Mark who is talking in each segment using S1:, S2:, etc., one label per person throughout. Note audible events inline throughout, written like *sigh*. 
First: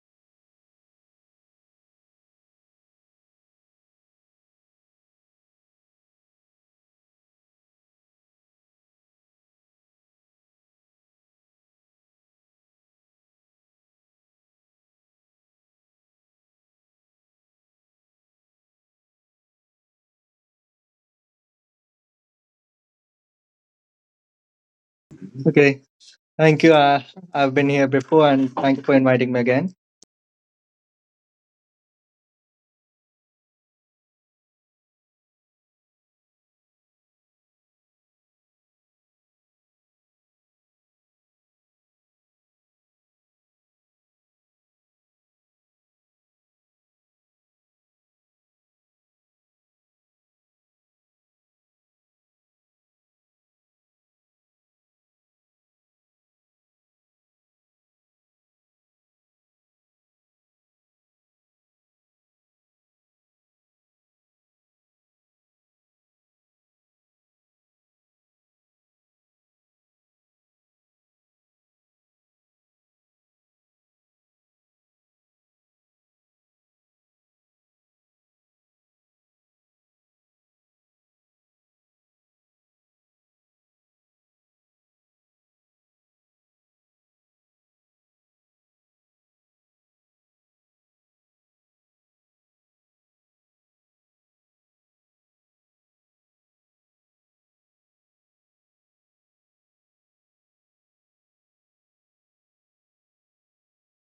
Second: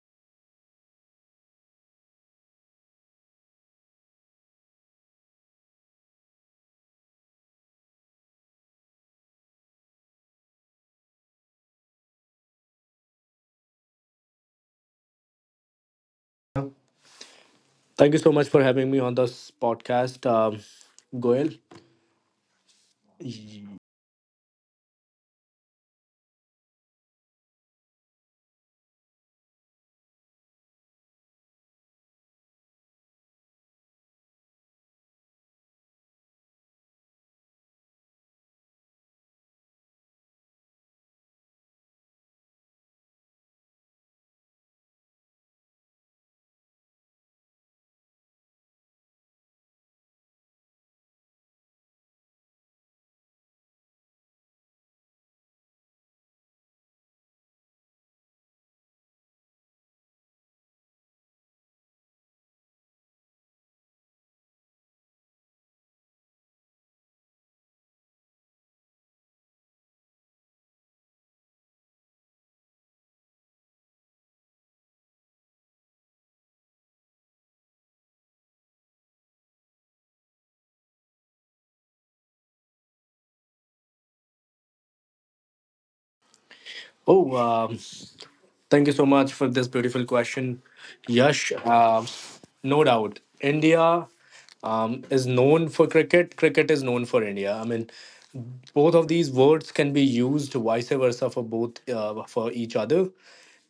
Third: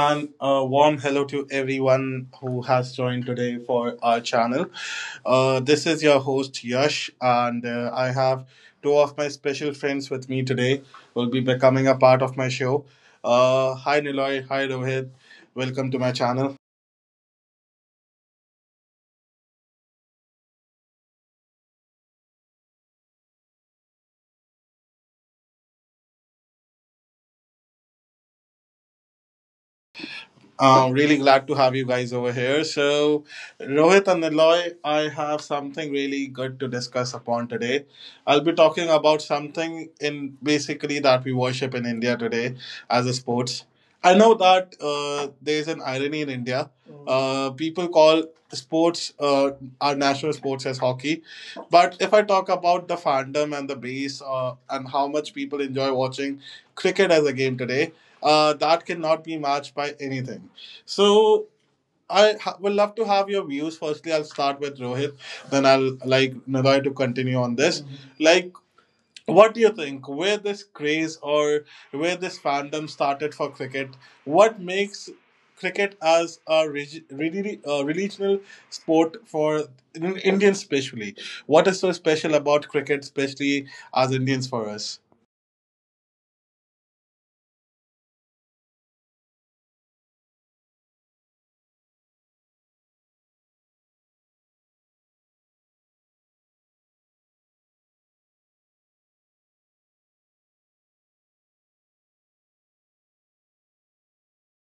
S1: and a warm hello to everyone who has joined today for our channel. This is your host Yash, and I have two of my special friends with me today who will be becoming a part of my show. Hi Niloy, hi Rohit, welcome to my channel.
S2: Thank you so much for having me on this podcast, Goel.
S3: Okay. Thank you. I've been here before, and thank you for inviting me again.
S1: I'm really glad to have you guys over here. So, Rohit and Niloy, I have something really good to discuss upon today. I'll be talking about something in basically that we worship in India today as a sports. I know that there's an irony in India. People call sports our national sports as hockey, but if I talk about the fandom and the base and how much people enjoy watching cricket as a game today, that cannot be matched by anything. So would love to have your views. Firstly, I'll start with Rohit, then I'll like Nadoy to continue on this. Mhm. Like, what do you think? Where this craze or where this fandom started for cricket? What makes cricket as a really regional sport for Indians, especially? What is so special about cricket, especially as Indians for us?
S2: Oh, thank you so much for this beautiful question, Yash. No doubt, India is known for cricket. Cricket is known for India. I mean, both of these words can be used vice versa for both, for each other.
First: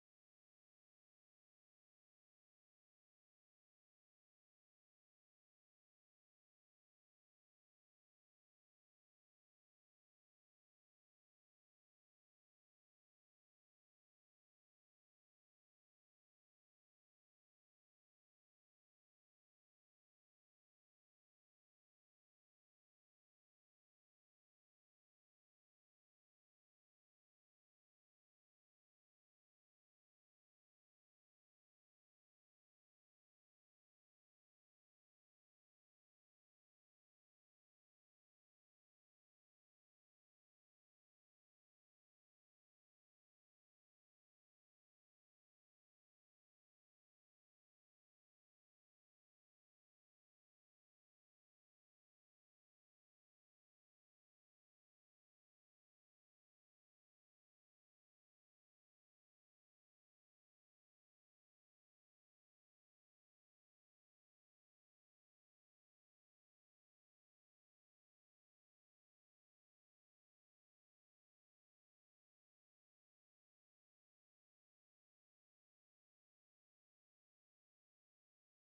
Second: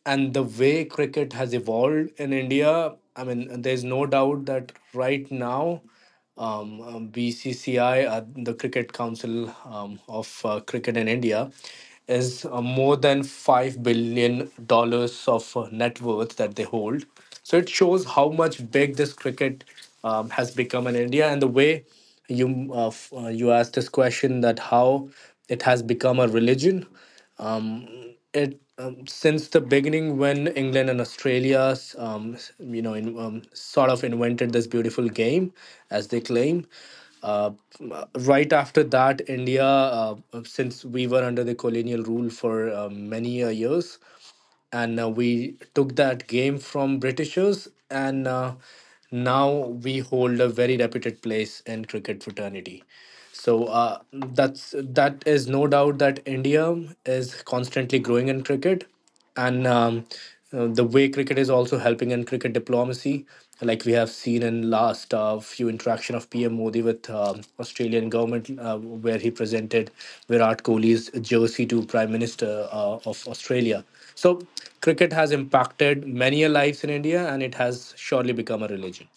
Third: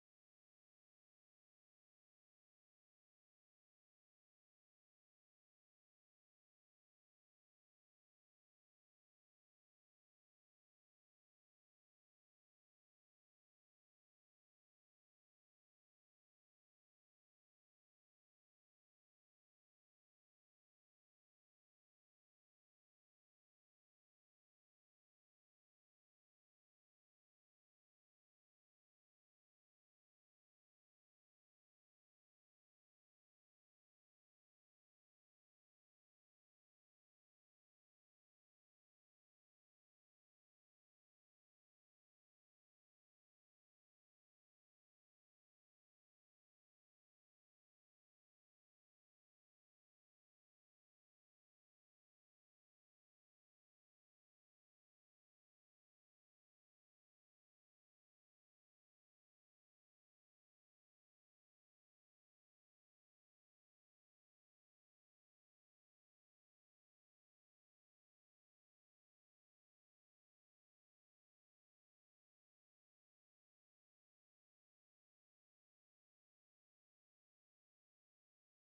S2: And the way cricket has evolved in India, I mean, there's no doubt that right now, BCCI, the Cricket Council of Cricket in India, is more than $5 billion of net worth that they hold. So it shows how much big this cricket has become in India, and the way you asked this question that how it has become a religion, it since the beginning when England and Australia, sort of invented this beautiful game, as they claim. Uh, right after that, India, since we were under the colonial rule for many years, and we took that game from Britishers, and now we hold a very reputed place in cricket fraternity. So that is no doubt that India is constantly growing in cricket, and the way cricket is also helping in cricket diplomacy, like we have seen in last few interaction of PM Modi with Australian government, where he presented Virat Kohli's jersey to Prime Minister of Australia. So cricket has impacted many lives in India, and it has surely become a religion.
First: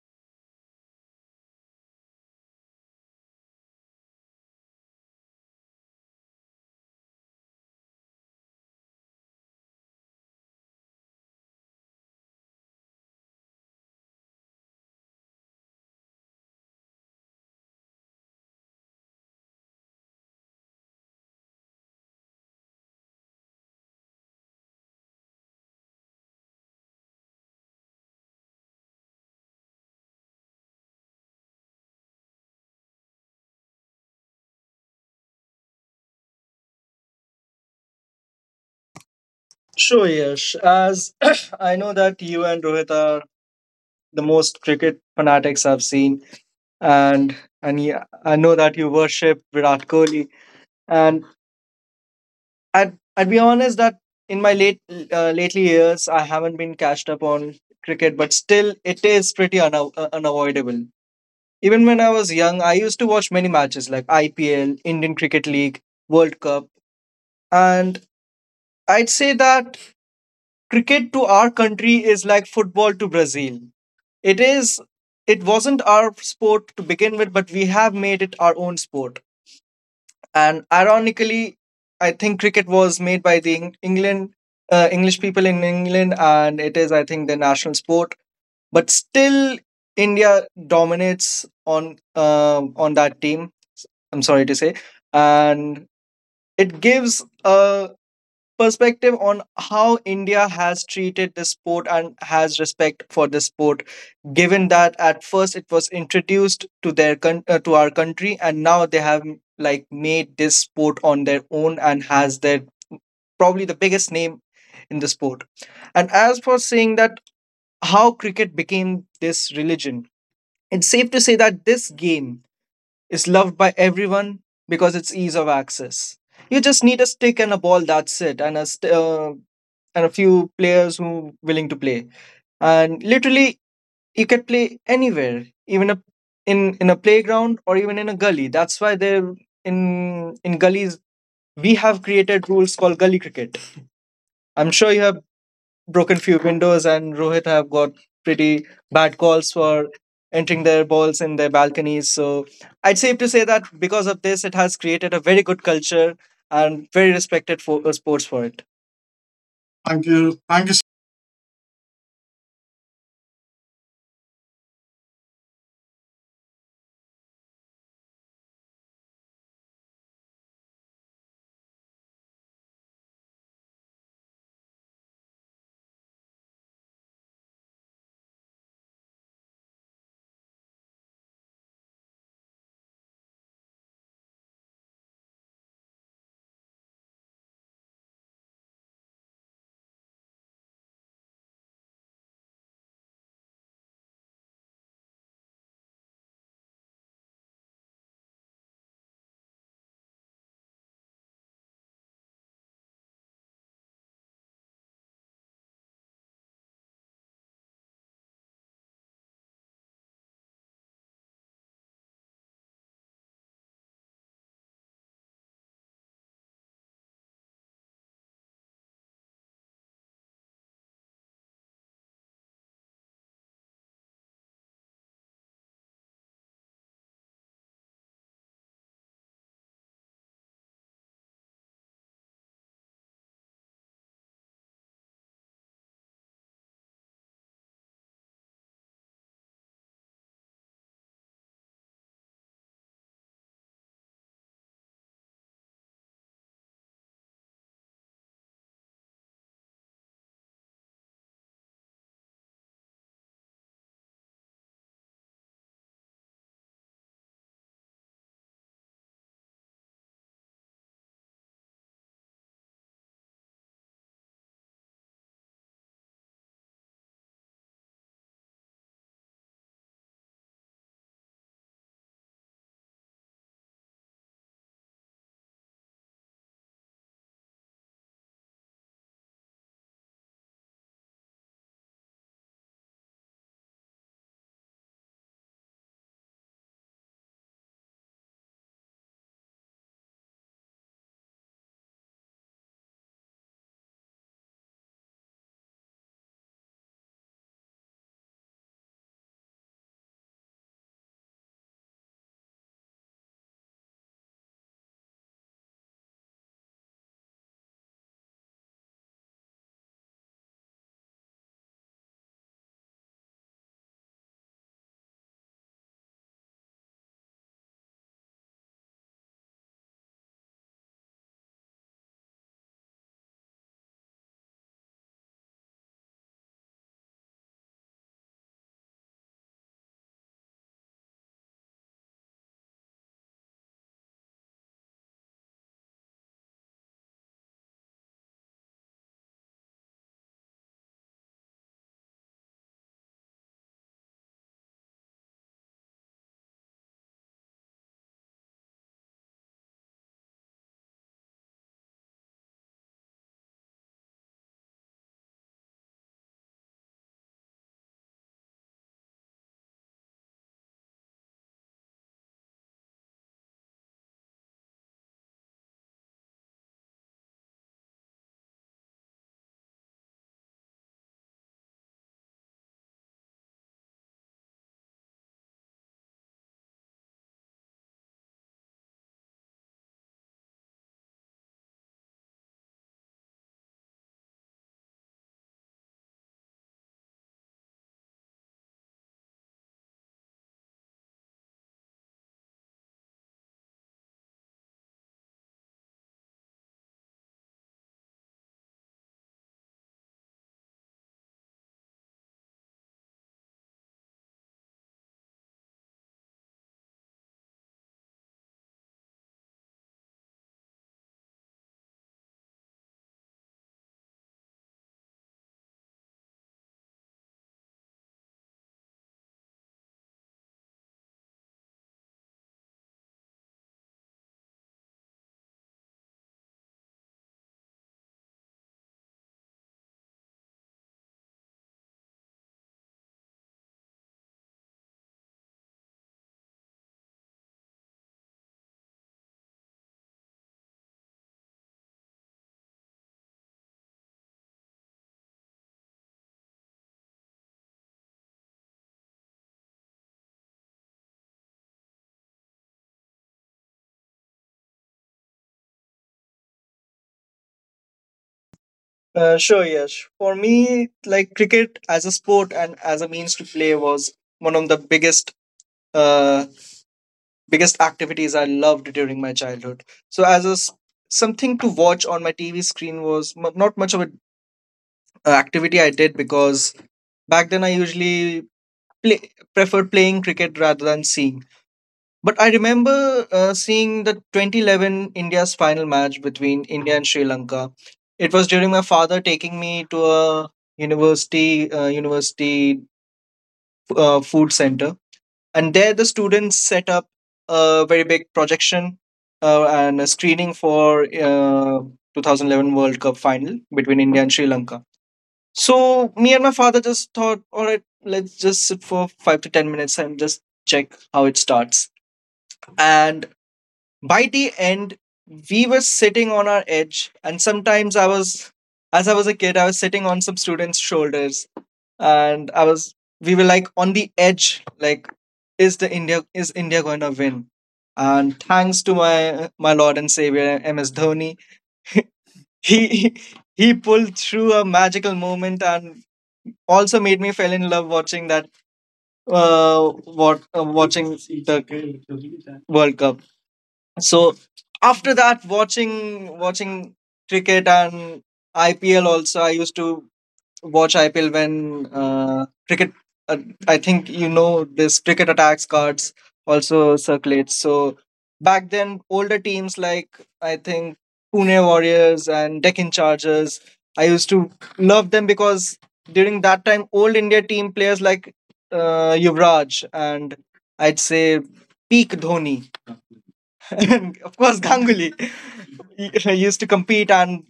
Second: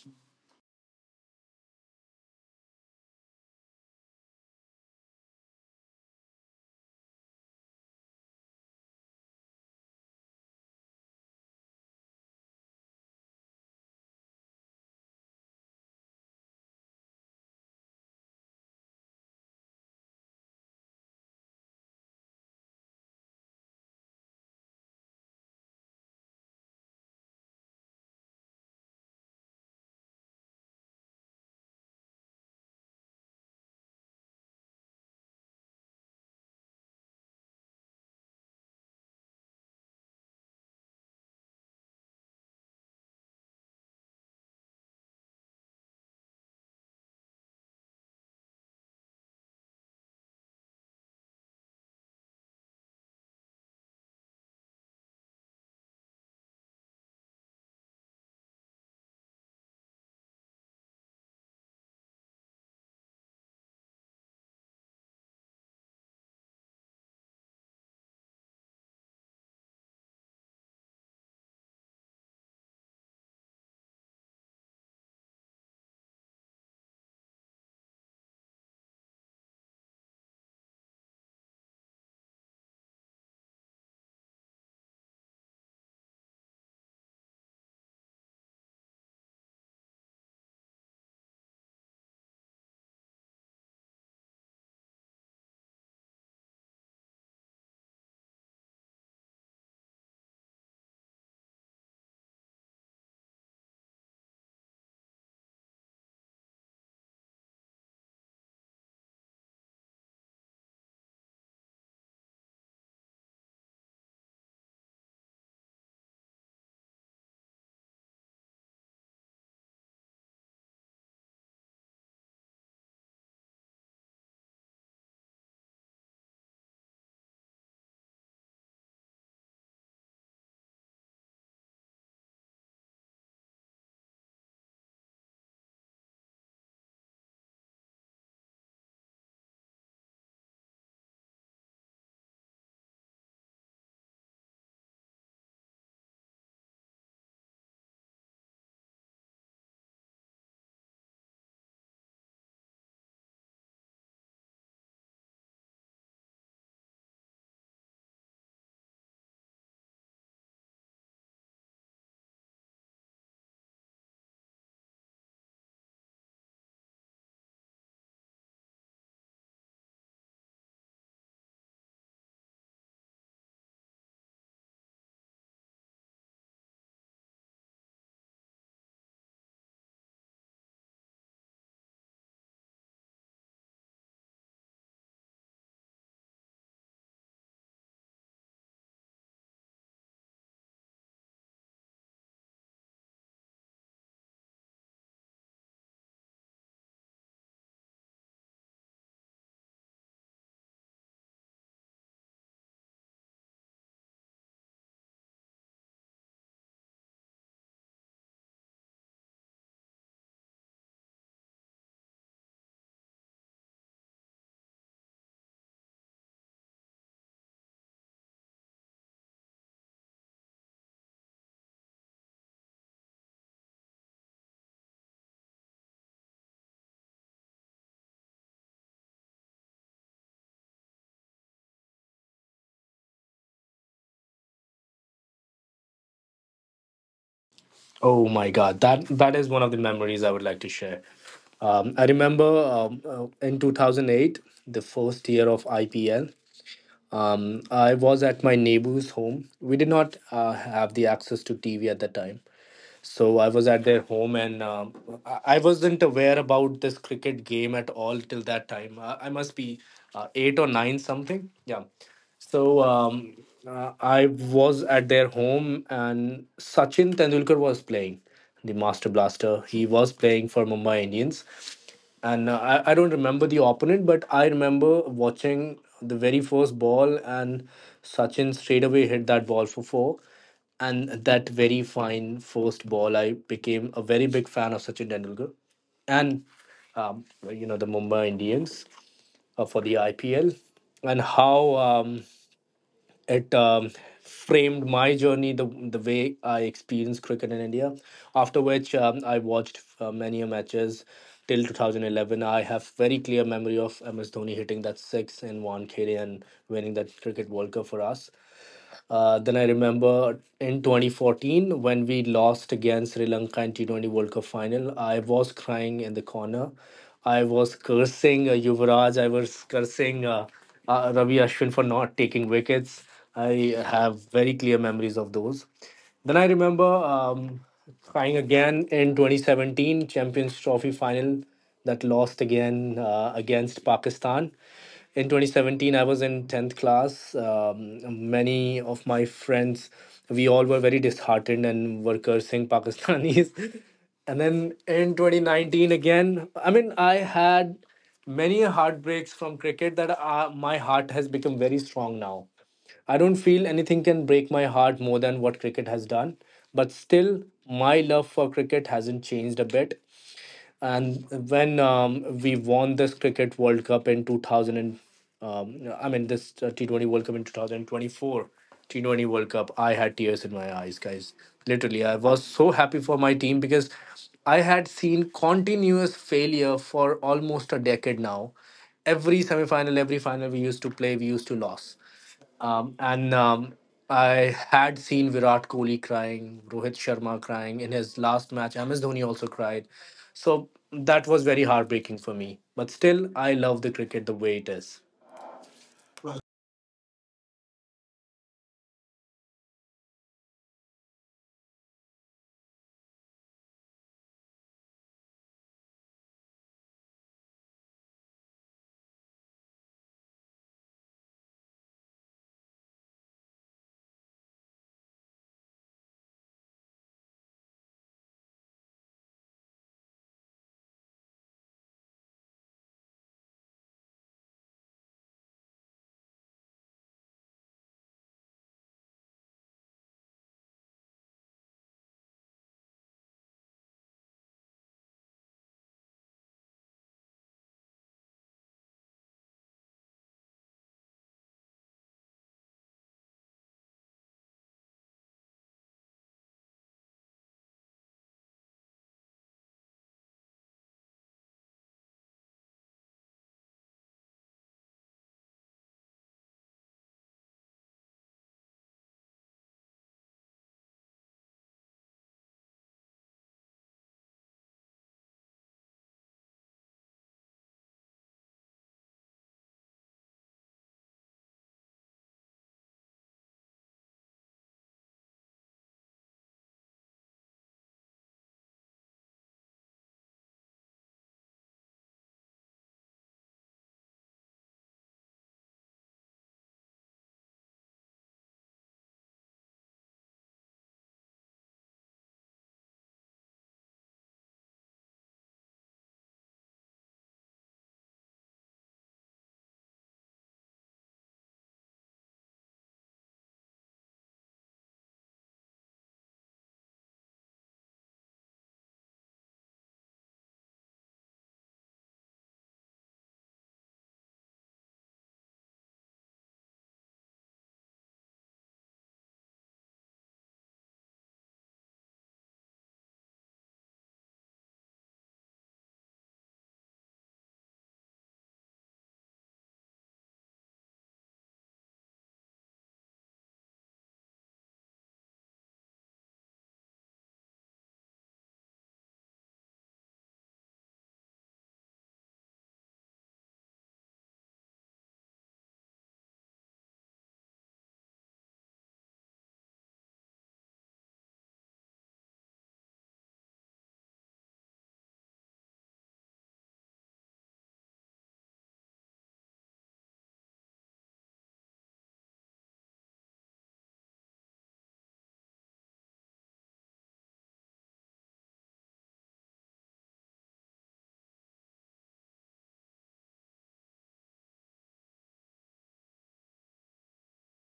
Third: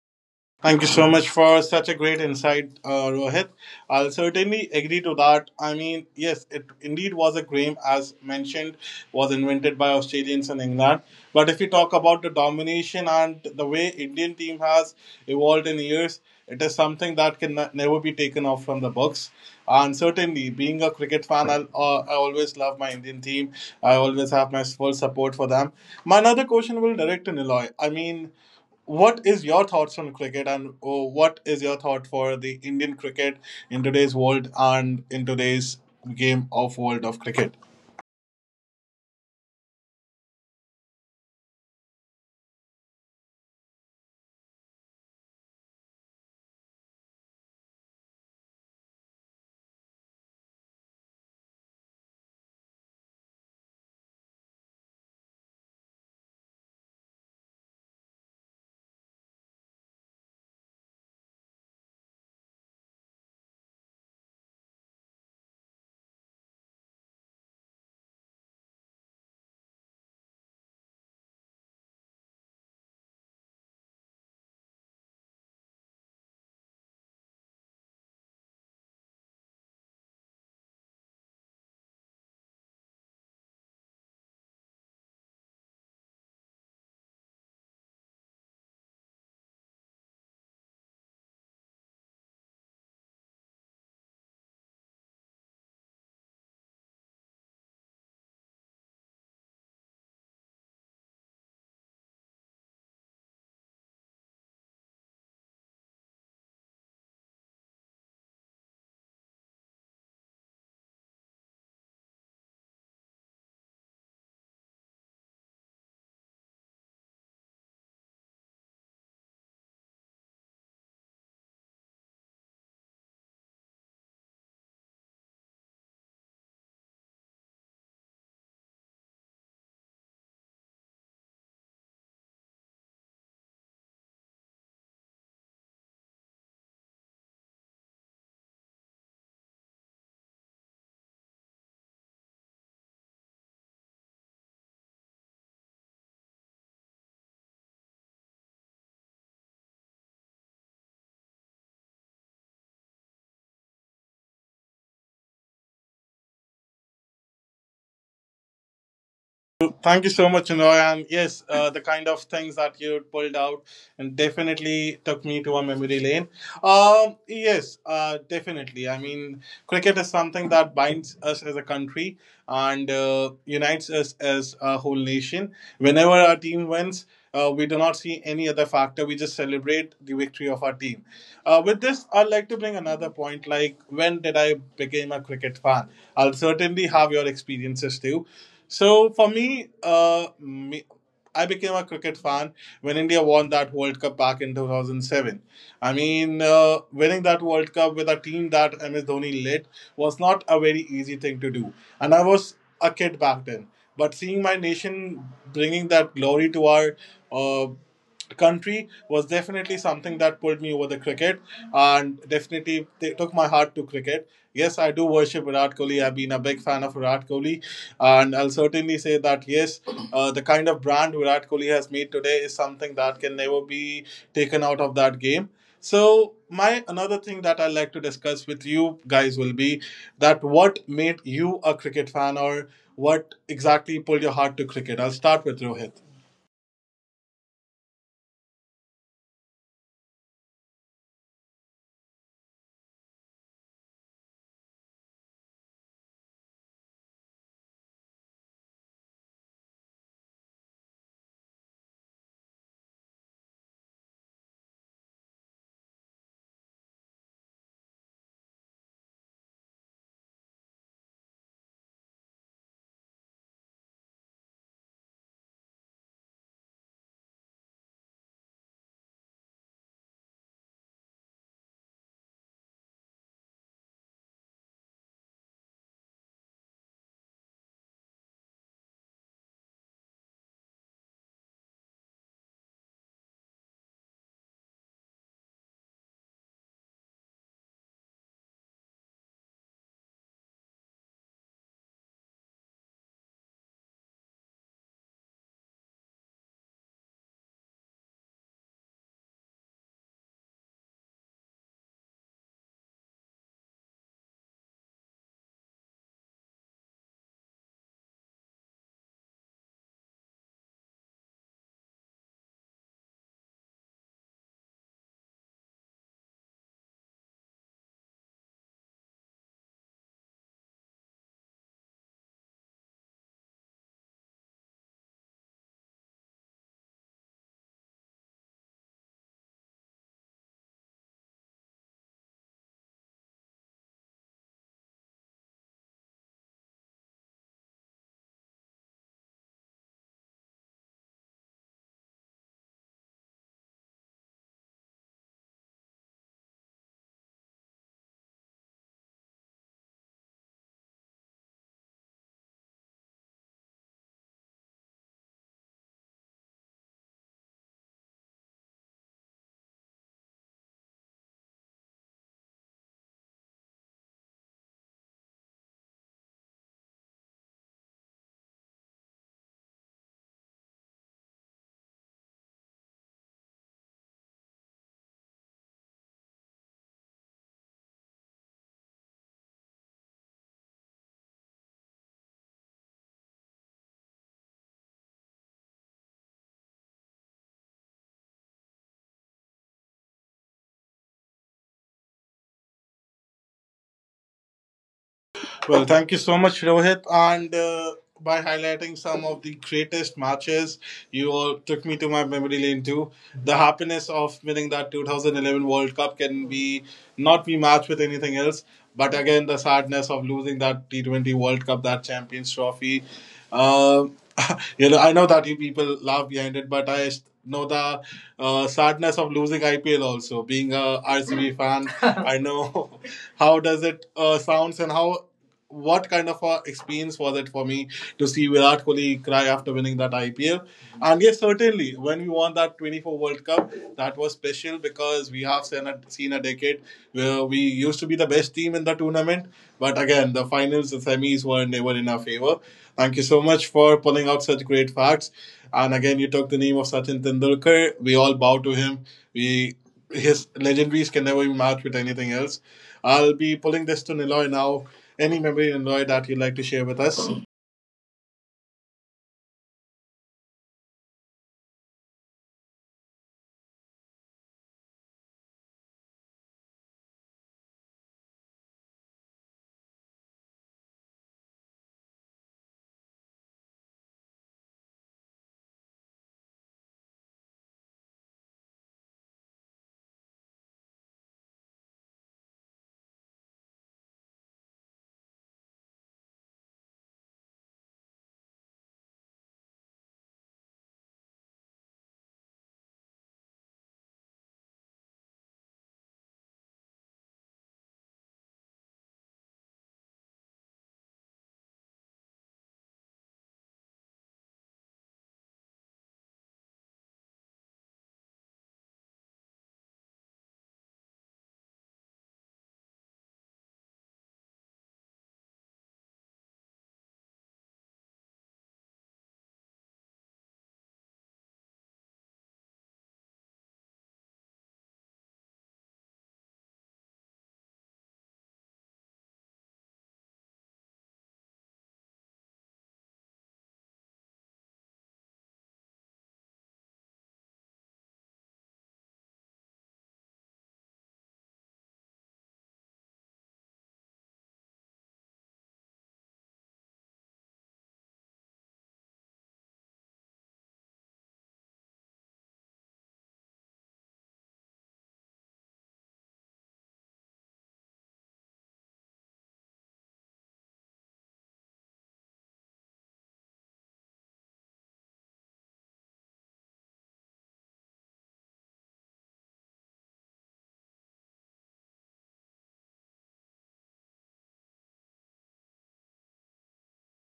S1: Thank you so much for such a great insight, Rohit. I'll certainly agree to that. I mean, yes, it indeed was a game, as mentioned, was invented by Australians in England. But if you talk about the domination and the way Indian team has evolved in years, it is something that can never be taken off from the books. And certainly, being a cricket fan, I always love my Indian team. I always have my full support for them. My another question will direct to Niloy. I mean, what is your thoughts on cricket, and oh, what is your thought for the Indian cricket in today's world and in today's game of world of cricket?
S3: Sure, Yash. As *clears throat* I know that you and Rohit are the most cricket fanatics I've seen, and and yeah, I know that you worship Virat Kohli. And I'd be honest that in my late lately years, I haven't been catched up on cricket, but still, it is pretty unavoidable. Even when I was young, I used to watch many matches like IPL, Indian Cricket League, World Cup, and I'd say that cricket to our country is like football to Brazil. It is it wasn't our sport to begin with, but we have made it our own sport. And ironically, I think cricket was made by the England English people in England, and it is, I think, the national sport. But still, India dominates on that team, I'm sorry to say. And it gives a perspective on how India has treated this sport and has respect for this sport, given that at first it was introduced to their to our country, and now they have like made this sport on their own and has their probably the biggest name in the sport. And as for saying that how cricket became this religion, it's safe to say that this game is loved by everyone because it's ease of access. You just need a stick and a ball, that's it, and and a few players who willing to play, and literally you can play anywhere, even in a playground or even in a gully. That's why they in gullies we have created rules called gully cricket. I'm sure you have broken few windows, and Rohit have got pretty bad calls for entering their balls in their balconies. So I'd safe to say that because of this, it has created a very good culture and very respected sports for it. Thank
S1: Thank you
S3: you.
S1: so
S3: Thank
S1: much,
S3: you.
S1: Noy. And yes, the kind of things that you pulled out and definitely took me to a memory lane. Yes, definitely. I mean, cricket is something that binds us as a country and unites us as a whole nation. Whenever our team wins, we do not see any other factor. We just celebrate the victory of our team. With this, I'd like to bring another point. Like, when did I become a cricket fan? I'll certainly have your experiences too. So for me, I became a cricket fan when India won that World Cup back in 2007. I mean, winning that World Cup with a team that MS Dhoni led was not a very easy thing to do, and I was a kid back then. But seeing my nation bringing that glory to our uh, country was definitely something that pulled me over the cricket and definitely they took my heart to cricket. Yes, I do worship Virat Kohli. I've been a big fan of Virat Kohli, and I'll certainly say that yes, the kind of brand Virat Kohli has made today is something that can never be taken out of that game. So, my another thing that I'd like to discuss with you guys will be that what made you a cricket fan or what exactly pulled your heart to cricket. I'll start with Rohit.
S2: Oh my God, that is one of the memories I would like to share. I remember in 2008, the first year of IPL. I was at my neighbor's home. We did not have the access to TV at the time. So I was at their home, and I wasn't aware about this cricket game at all till that time. I must be eight or nine something. Yeah. So I was at their home, and Sachin Tendulkar was playing the Master Blaster. He was playing for Mumbai Indians, and I don't remember the opponent, but I remember watching the very first ball, and Sachin straight away hit that ball for four. And that very fine first ball, I became a very big fan of Sachin Tendulkar and, the Mumbai Indians for the IPL. And how, it framed my journey, the way I experienced cricket in India. After which, I watched many a matches till 2011. I have very clear memory of MS Dhoni hitting that six in one KD and winning that cricket World Cup for us. Then I remember in 2014 when we lost against Sri Lanka in T20 World Cup final, I was crying in the corner. I was cursing Yuvraj. I was cursing Ravi Ashwin for not taking wickets. I have very clear memories of those. Then I remember crying again in 2017 Champions Trophy final that lost again against Pakistan. In 2017 I was in 10th class, many of my friends, we all were very disheartened and were cursing Pakistanis. *laughs* And then in 2019 again, I mean, I had many heartbreaks from cricket, that my heart has become very strong now. I don't feel anything can break my heart more than what cricket has done. But still, my love for cricket hasn't changed a bit. And when we won this cricket World Cup in 2000 and, um, I mean, this T20 World Cup in 2024. T20 World Cup, I had tears in my eyes, guys. Literally, I was so happy for my team because I had seen continuous failure for almost a decade now. Every semifinal, every final we used to play, we used to lose. And I had seen Virat Kohli crying, Rohit Sharma crying in his last match. MS Dhoni also cried. So that was very heartbreaking for me. But still, I love the cricket the way it is.
S1: Well, thank you so much, Rohit. And by highlighting some of the greatest matches, you all took me to my memory lane too. The happiness of winning that 2011 World Cup can be not be matched with anything else. But again, the sadness of losing that T20 World Cup, that Champions Trophy. Um *laughs* you know, I know that you people laugh behind it, but know the sadness of losing IPL also. Being a RCB fan, *laughs* I know *laughs* how does it sounds and how what kind of a experience was it for me to see Virat Kohli cry after winning that IPL? And yes, certainly, when we won that 24 World Cup, that was special because we have seen seen a decade where we used to be the best team in the tournament. But again, the finals, the semis were never in our favor. Thank you so much for pulling out such great facts. And again, you took the name of Sachin Tendulkar. We all bow to him. We His legendaries can never be matched with anything else. I'll be pulling this to Niloy now. Any memory, Niloy, that you'd like to share with us?
S3: Sure, yes. For me, like cricket as a sport and as a means to play was one of the biggest, uh, biggest activities I loved during my childhood. So as something to watch on my TV screen was not much of an activity I did, because back then I usually preferred playing cricket rather than seeing. But I remember seeing the 2011 India's final match between India and Sri Lanka. It was during my father taking me to a university food center, and there the students set up a very big projection and a screening for 2011 World Cup final between India and Sri Lanka. So me and my father just thought, all right, let's just sit for 5 to 10 minutes and just check how it starts. And by the end, we were sitting on our edge, and sometimes I was, as I was a kid, I was sitting on some students' shoulders, and I was, we were like on the edge, like, is the India is India going to win? And thanks to my Lord and Savior MS Dhoni, he *laughs* he pulled through a magical moment and also made me fell in love watching that what watching the World Cup. So after that, watching cricket and IPL also, I used to watch IPL when cricket. Uh, I think you know this cricket attacks cards also circulates. So back then, older teams like I think Pune Warriors and Deccan Chargers, I used to love them because during that time, old India team players like Yuvraj and I'd say peak Dhoni, *laughs* and of course Ganguly, he used to compete and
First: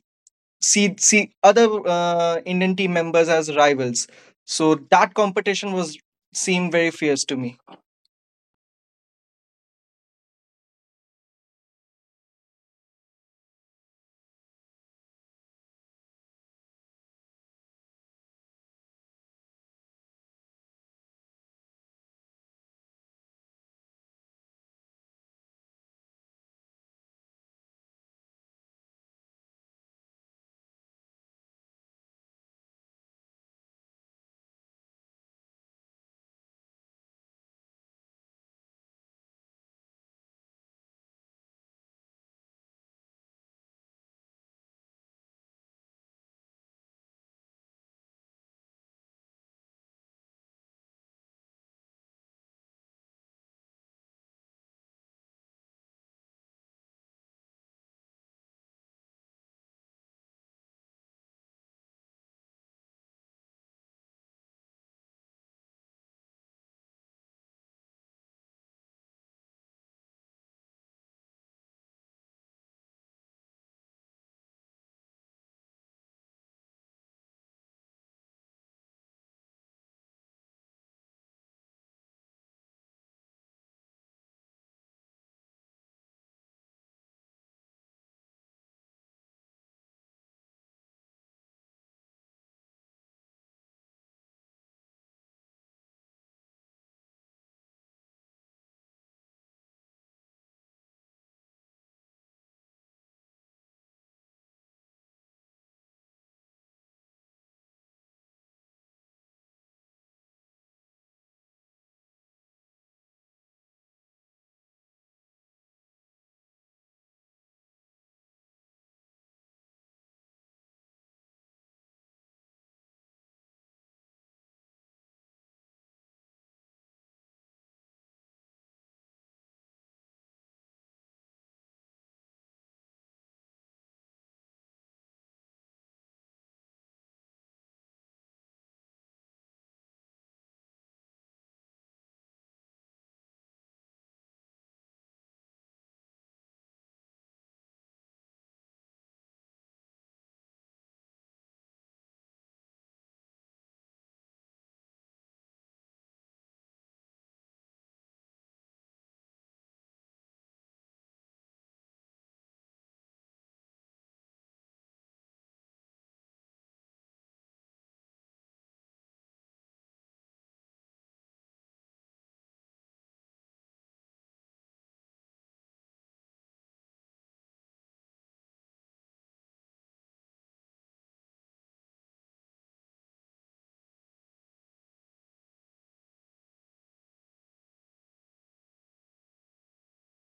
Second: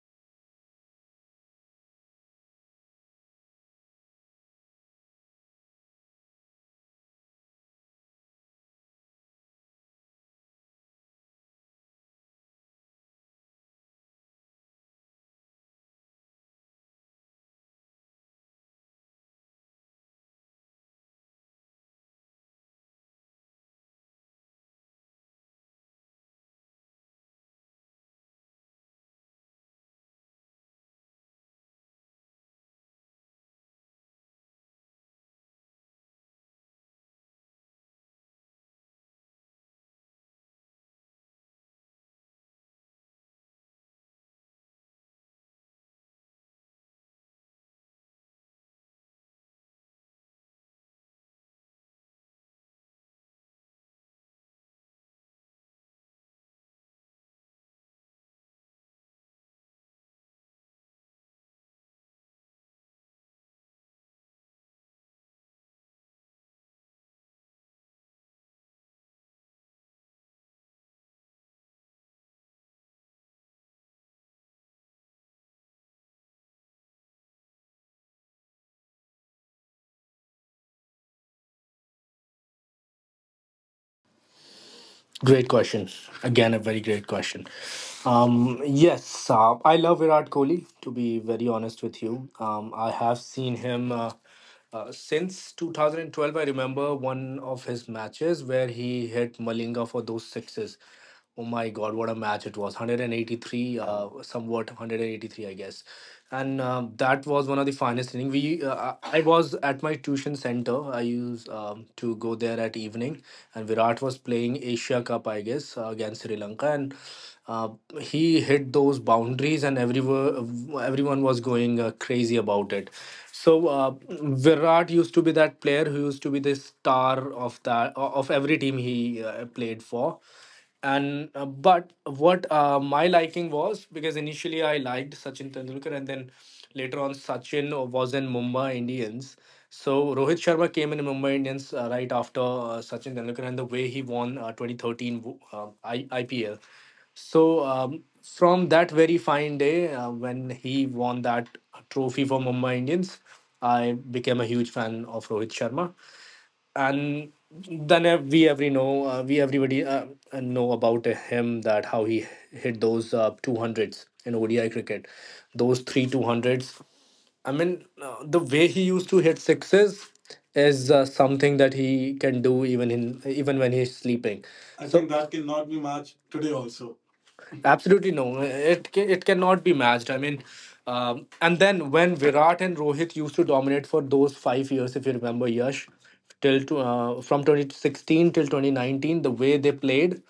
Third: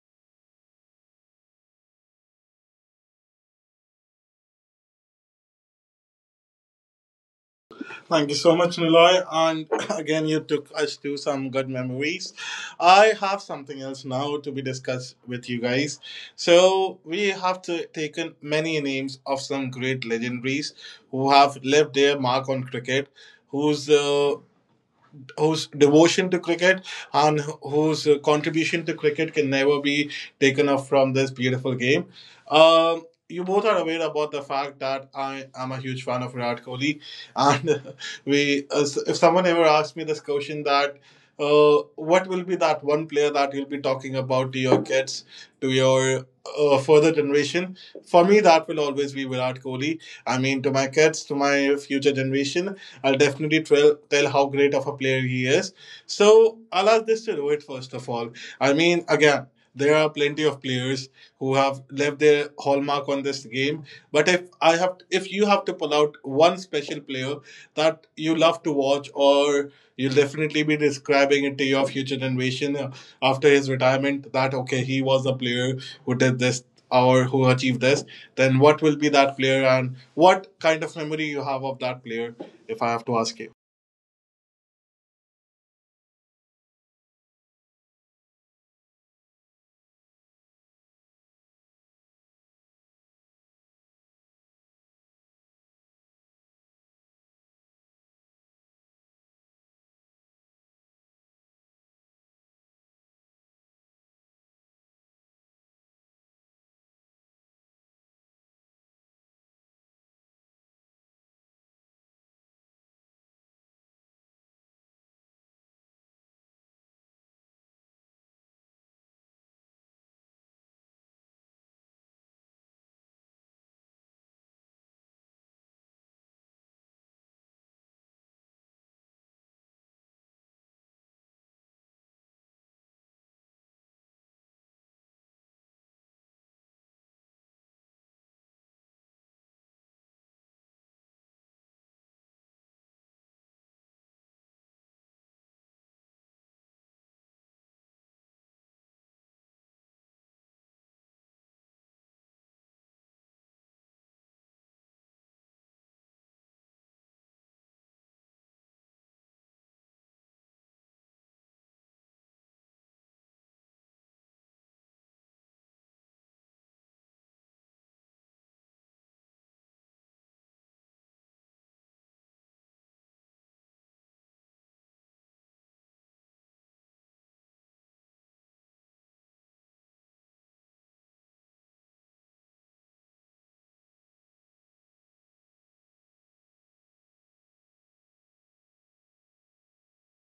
S3: see other Indian team members as rivals. So that competition was seemed very fierce to me.
S1: Thank you so much, Niloy. And *clears throat* again, you took us to some good memories. I have something else now to be discussed with you guys. So, we have to taken many names of some great legendaries who have left their mark on cricket, whose whose devotion to cricket and whose contribution to cricket can never be taken off from this beautiful game. You both are aware about the fact that I am a huge fan of Virat Kohli, and *laughs* if someone ever asks me this question that, what will be that one player that you'll be talking about to your kids, to your further generation? For me, that will always be Virat Kohli. I mean, to my kids, to my future generation, I'll definitely tell how great of a player he is. So I'll ask this to Rohit first of all. I mean, again, there are plenty of players who have left their hallmark on this game. But if you have to pull out one special player that you love to watch, or you'll definitely be describing it to your future generation after his retirement, that okay, he was a player who did this or who achieved this, then what will be that player and what kind of memory you have of that player, if I have to ask you?
S2: Great question. Again, a very great question. Yes, I love Virat Kohli, to be very honest with you. I have seen him since 2012. I remember one of his matches where he hit Malinga for those sixes. Oh my God, what a match it was. 183, somewhat 183, I guess. And that was one of the finest innings. We, I was at my tuition center. I used to go there at evening, and Virat was playing Asia Cup, I guess, against Sri Lanka, and uh, he hit those boundaries, and everyone, everyone was going crazy about it. So Virat used to be that player who used to be the star of that, of every team he played for. And uh, but what my liking was because initially I liked Sachin Tendulkar, and then later on Sachin was in Mumbai Indians. So Rohit Sharma came in Mumbai Indians right after Sachin Tendulkar, and the way he won 2013 IPL. So from that very fine day when he won that trophy for Mumbai Indians, I became a huge fan of Rohit Sharma. And then we everybody know about him, that how he hit those 200s in ODI cricket, those three 200s. I mean, the way he used to hit sixes is something that he can do even in even when he's sleeping. I so think that cannot be matched today also. Absolutely no. It cannot be matched. I mean, and then when Virat and Rohit used to dominate for those 5 years, if you remember, Yash, from 2016 till 2019, the way they played,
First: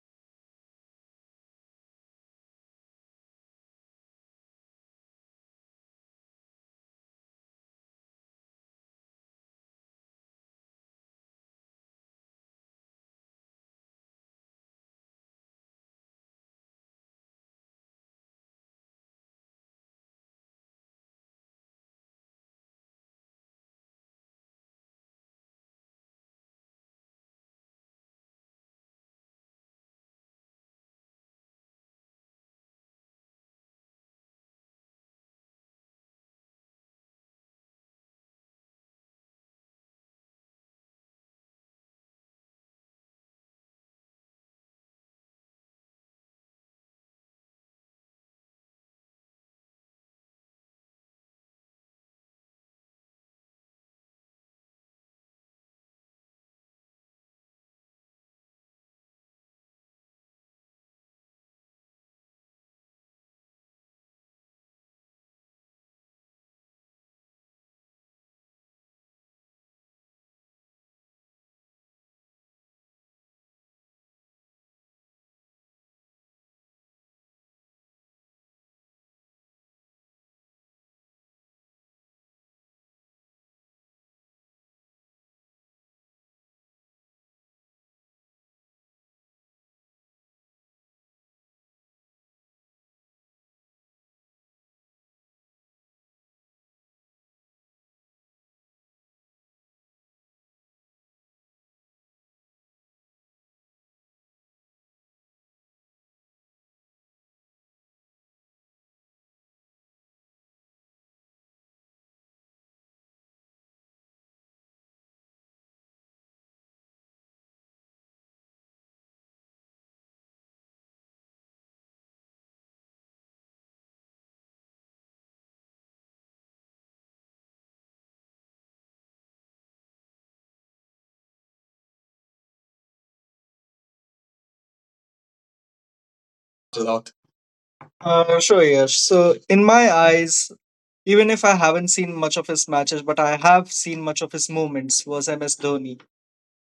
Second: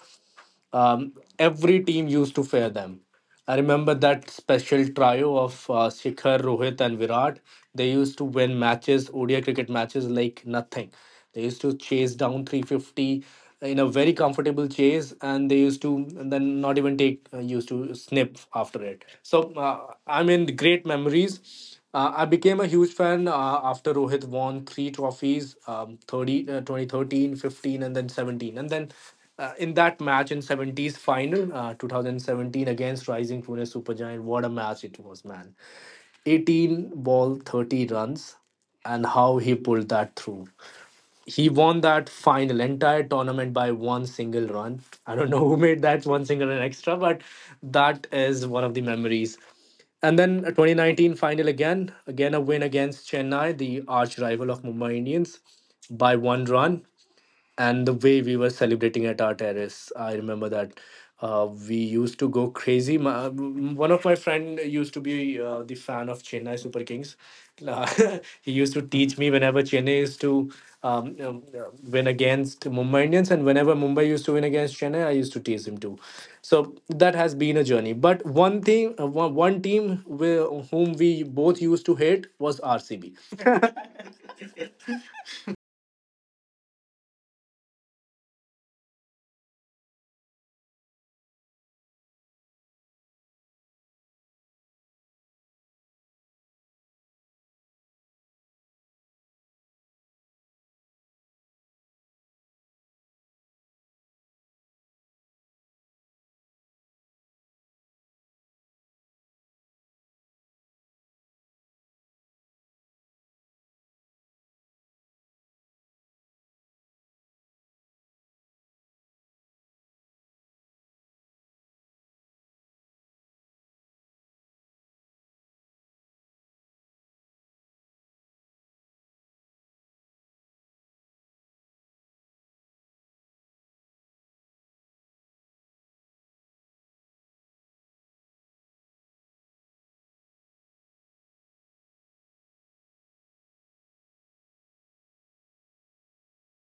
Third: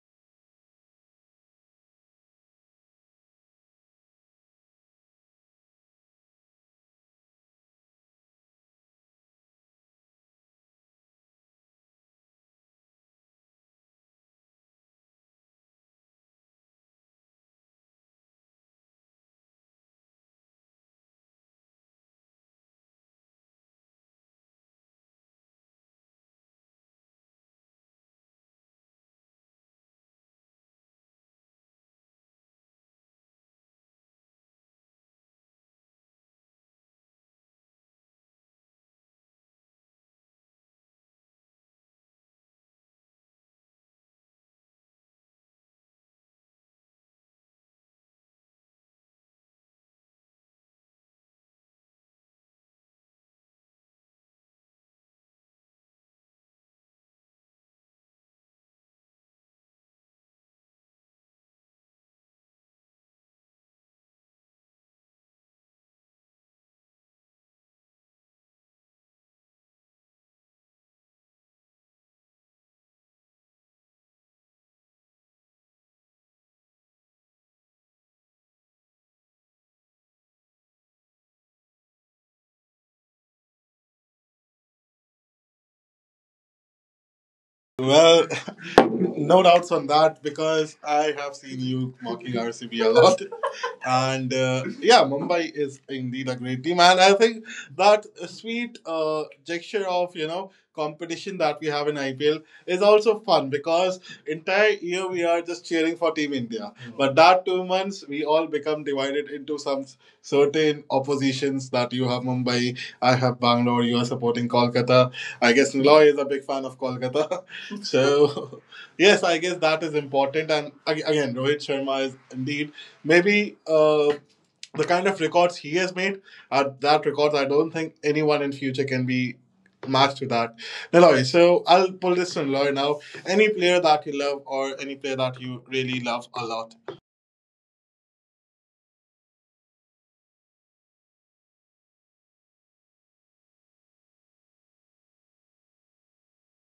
S2: every team used to fear them. I remember that special trio of Shikhar, Rohit, and Virat. They used to win matches, ODI cricket matches, like nothing. They used to chase down 350 in a very comfortable chase, and they used to, and then not even take used to snip after it. So I mean, great memories. I became a huge fan after Rohit won three trophies, 2013, and then 17. And then in that match in 70s final, 2017 against Rising Pune Supergiant, what a match it was, man. 18 ball, 30 runs, and how he pulled that through. He won that final entire tournament by one single run. I don't know *laughs* who made that one single run extra, but that is one of the memories. And then a 2019 final again, again a win against Chennai, the arch rival of Mumbai Indians, by one run. And the way we were celebrating at our terrace, I remember that we used to go crazy. One of my friend used to be the fan of Chennai Super Kings. Uh, *laughs* he used to teach me whenever Chennai used to um, um, uh, win against Mumbai Indians, and whenever Mumbai used to win against Chennai, I used to tease him too. So that has been a journey. But one thing, one team whom we both used to hate was RCB.
S1: Well, *laughs* no doubts on that because I have seen you mocking RCB a lot. *laughs* And yeah, Mumbai is indeed a great team. And I think that sweet gesture of, you know, competition that we have in IPL is also fun because entire year we are just cheering for Team India. But that 2 months, we all become divided into some certain oppositions that you have Mumbai, I have Bangalore, you are supporting Kolkata. I guess Niloy is a big fan of Kolkata. *laughs* So, *laughs* yes, I guess that is important. And again, Rohit Sharma is indeed maybe. The kind of records he has made are that records I don't think anyone in future can be matched to that. Niloy, so I'll pull this to Niloy now. Any player that you love or any player that you really love a lot?
S3: A lot. Sure, Yash. So in my eyes, even if I haven't seen much of his matches, but I have seen much of his moments was MS Dhoni.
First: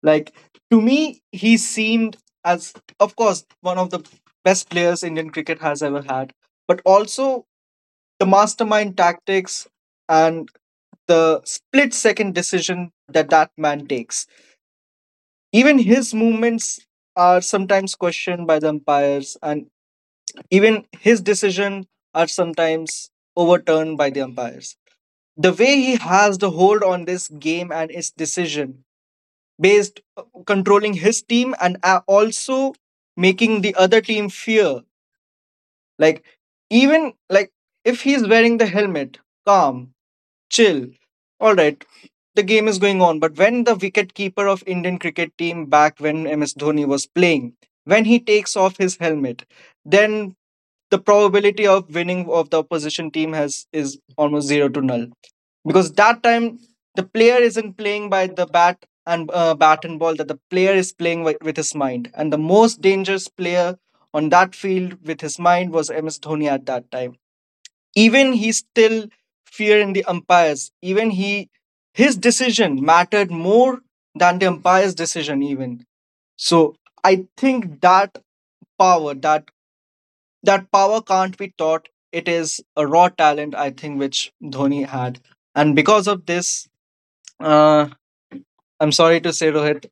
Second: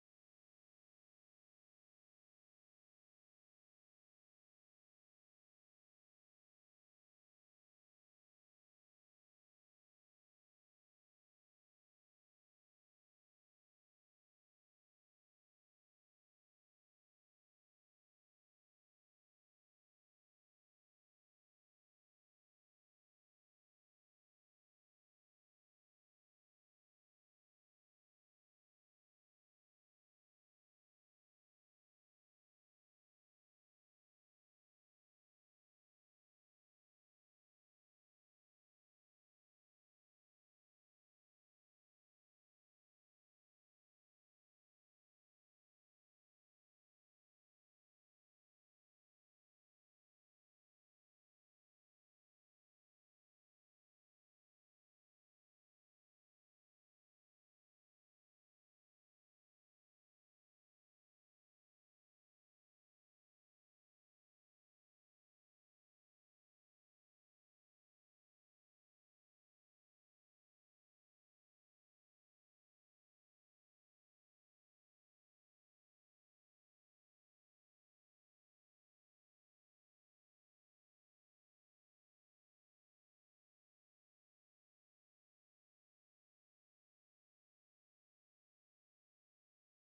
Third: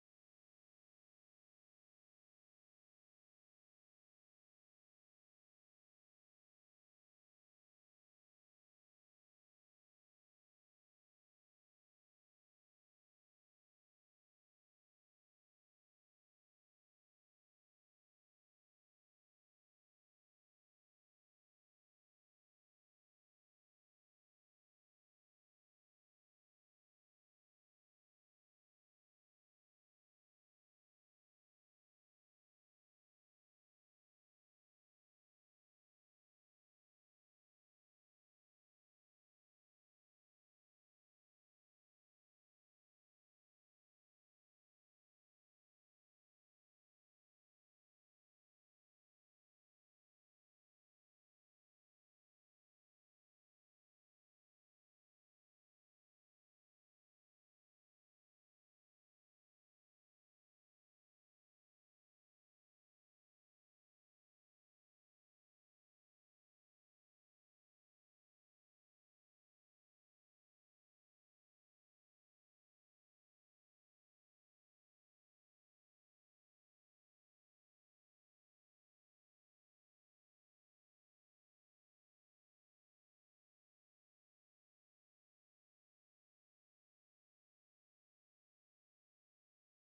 S3: Like, to me, he seemed as, of course, one of the best players Indian cricket has ever had, but also the mastermind tactics and the split second decision that man takes. Even his movements are sometimes questioned by the umpires, and even his decision are sometimes overturned by the umpires. The way he has the hold on this game and its decision, based controlling his team and also making the other team fear. Like, even like, if he's wearing the helmet, calm, chill. All right, the game is going on, but when the wicketkeeper of Indian cricket team back when MS Dhoni was playing, when he takes off his helmet, then the probability of winning of the opposition team has is almost zero to null, because that time the player isn't playing by the bat and ball, that the player is playing with his mind. And the most dangerous player on that field with his mind was MS Dhoni at that time. Even he still feared in the umpires. Even he, his decision mattered more than the umpire's decision even. So I think that power, that power can't be taught. It is a raw talent, I think, which Dhoni had. And because of this, uh, I'm sorry to say, Rohit,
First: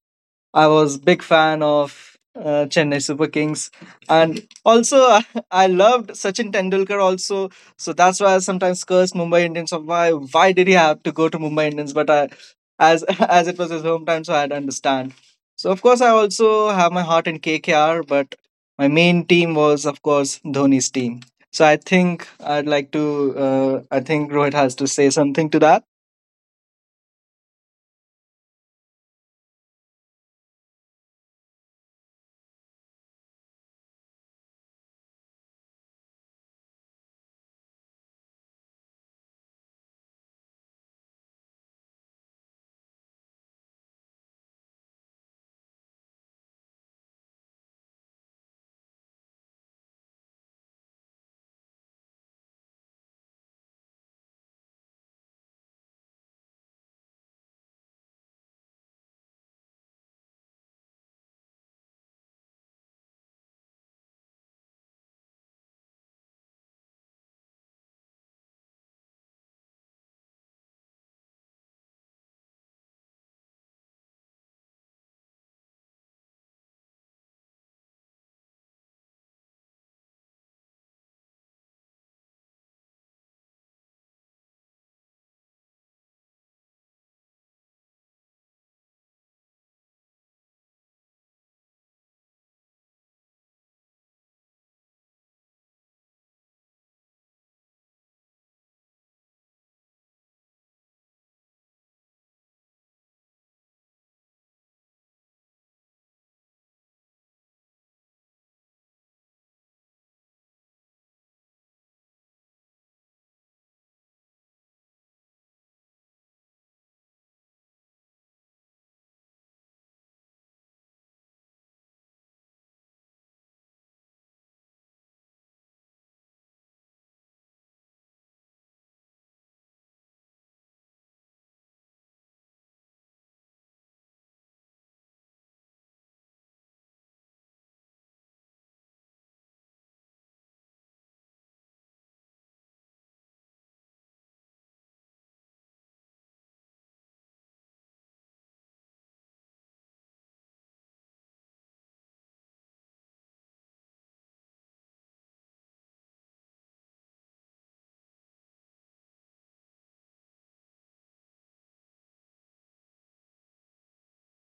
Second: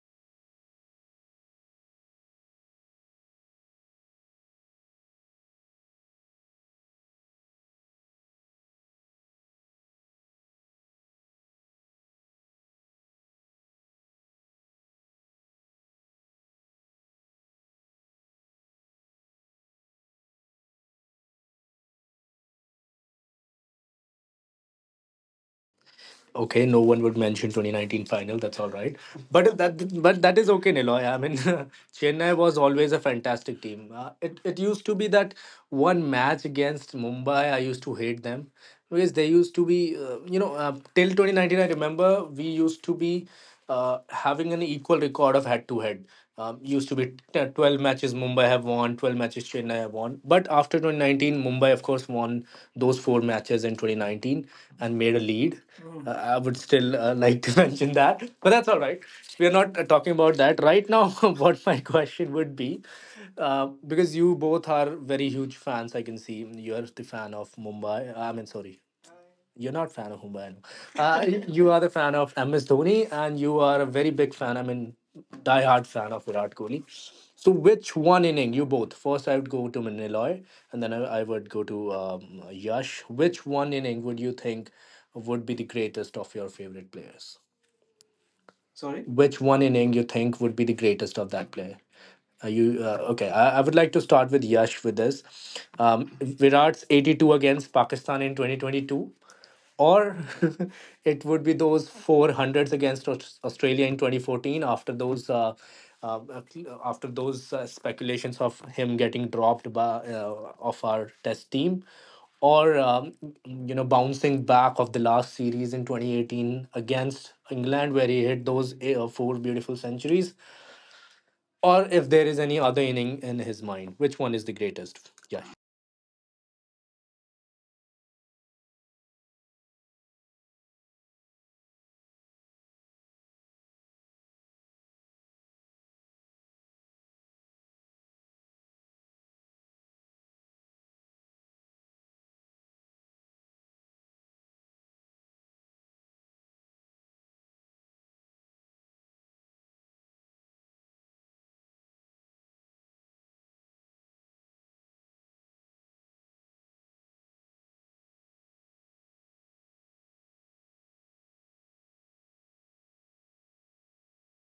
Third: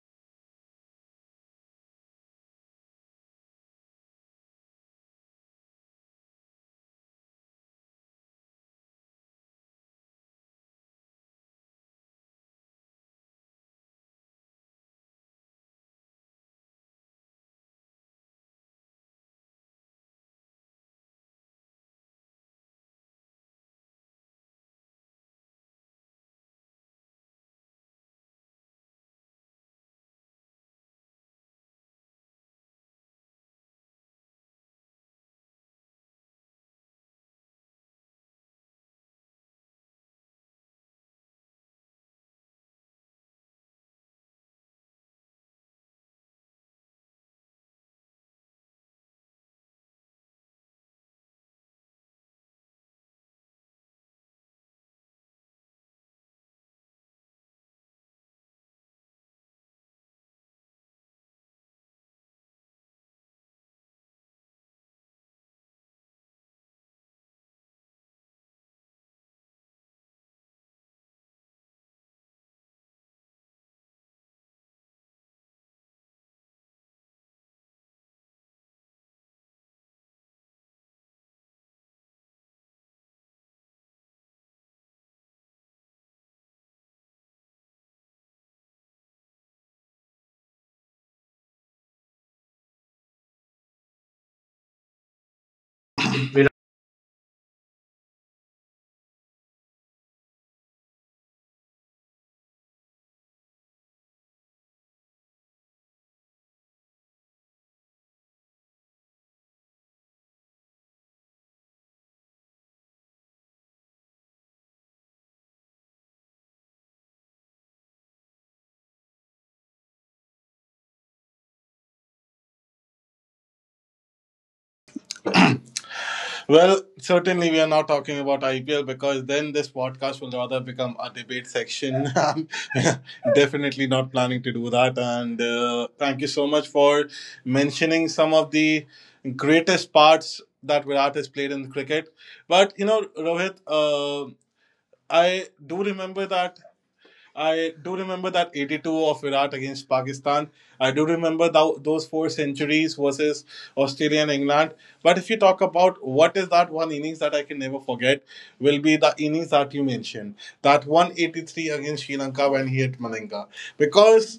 S3: I was big fan of Chennai Super Kings, and also *laughs* I loved Sachin Tendulkar also. So that's why I sometimes curse Mumbai Indians of why did he have to go to Mumbai Indians? But I, as *laughs* as it was his hometown, so I'd understand. So of course I also have my heart in KKR, but my main team was of course Dhoni's team. So I think I'd like to. I think Rohit has to say something to that.
S2: Okay, no one would mention 2019 final. That's all right, but that is okay, Niloy. I mean, *laughs* Chennai was always a fantastic team. It used to be that one match against Mumbai, I used to hate them because they used to be, till 2019. I remember we used to be having an equal record of head to head. Used to be 12 matches Mumbai have won, 12 matches Chennai have won. But after 2019, Mumbai, of course, won those four matches in 2019 and made a lead. Mm. I would still like to *laughs* mention that, but that's all right. We are not talking about that right now. *laughs* What my question would be, because you both are very huge fans, I can see you are the fan of Mumbai. I mean, sorry, you're not fan of Humbaino. *laughs* You are the fan of MS Dhoni, and you are a very big fan. I mean, diehard fan of Virat Kohli. So, which one inning? You both. First, I would go to Maniloy, and then I would go to Yash. Which one inning would you think would be the greatest of your favorite players? Sorry? Which one inning you think would be the greatest of that player? Are you okay? I would like to start with Yash with this.
S1: We
S2: Virat's 82 against Pakistan in 2022, or *laughs* it would be those four hundreds against Australia in 2014 after those uh, after those speculations of him getting dropped by of our test team, or bouncing back of the last series in 2018 against England where he hit those four beautiful centuries, or if there is any other inning in his mind which one is the greatest. Yeah.
S1: Well, certainly we are not talking about IPL because then this podcast will rather become a debate section. *laughs* I'm definitely not planning to do that. And thank you so much for mentioning some of the greatest parts that Virat has played in cricket. But you know, Rohit, I do remember that I do remember that 82 of Virat against Pakistan. I do remember thou those four centuries versus Australia and England. But if you talk about what is that one innings that I can never forget, will be the innings that you mentioned. That 183 against Sri Lanka when he hit Malinga. Because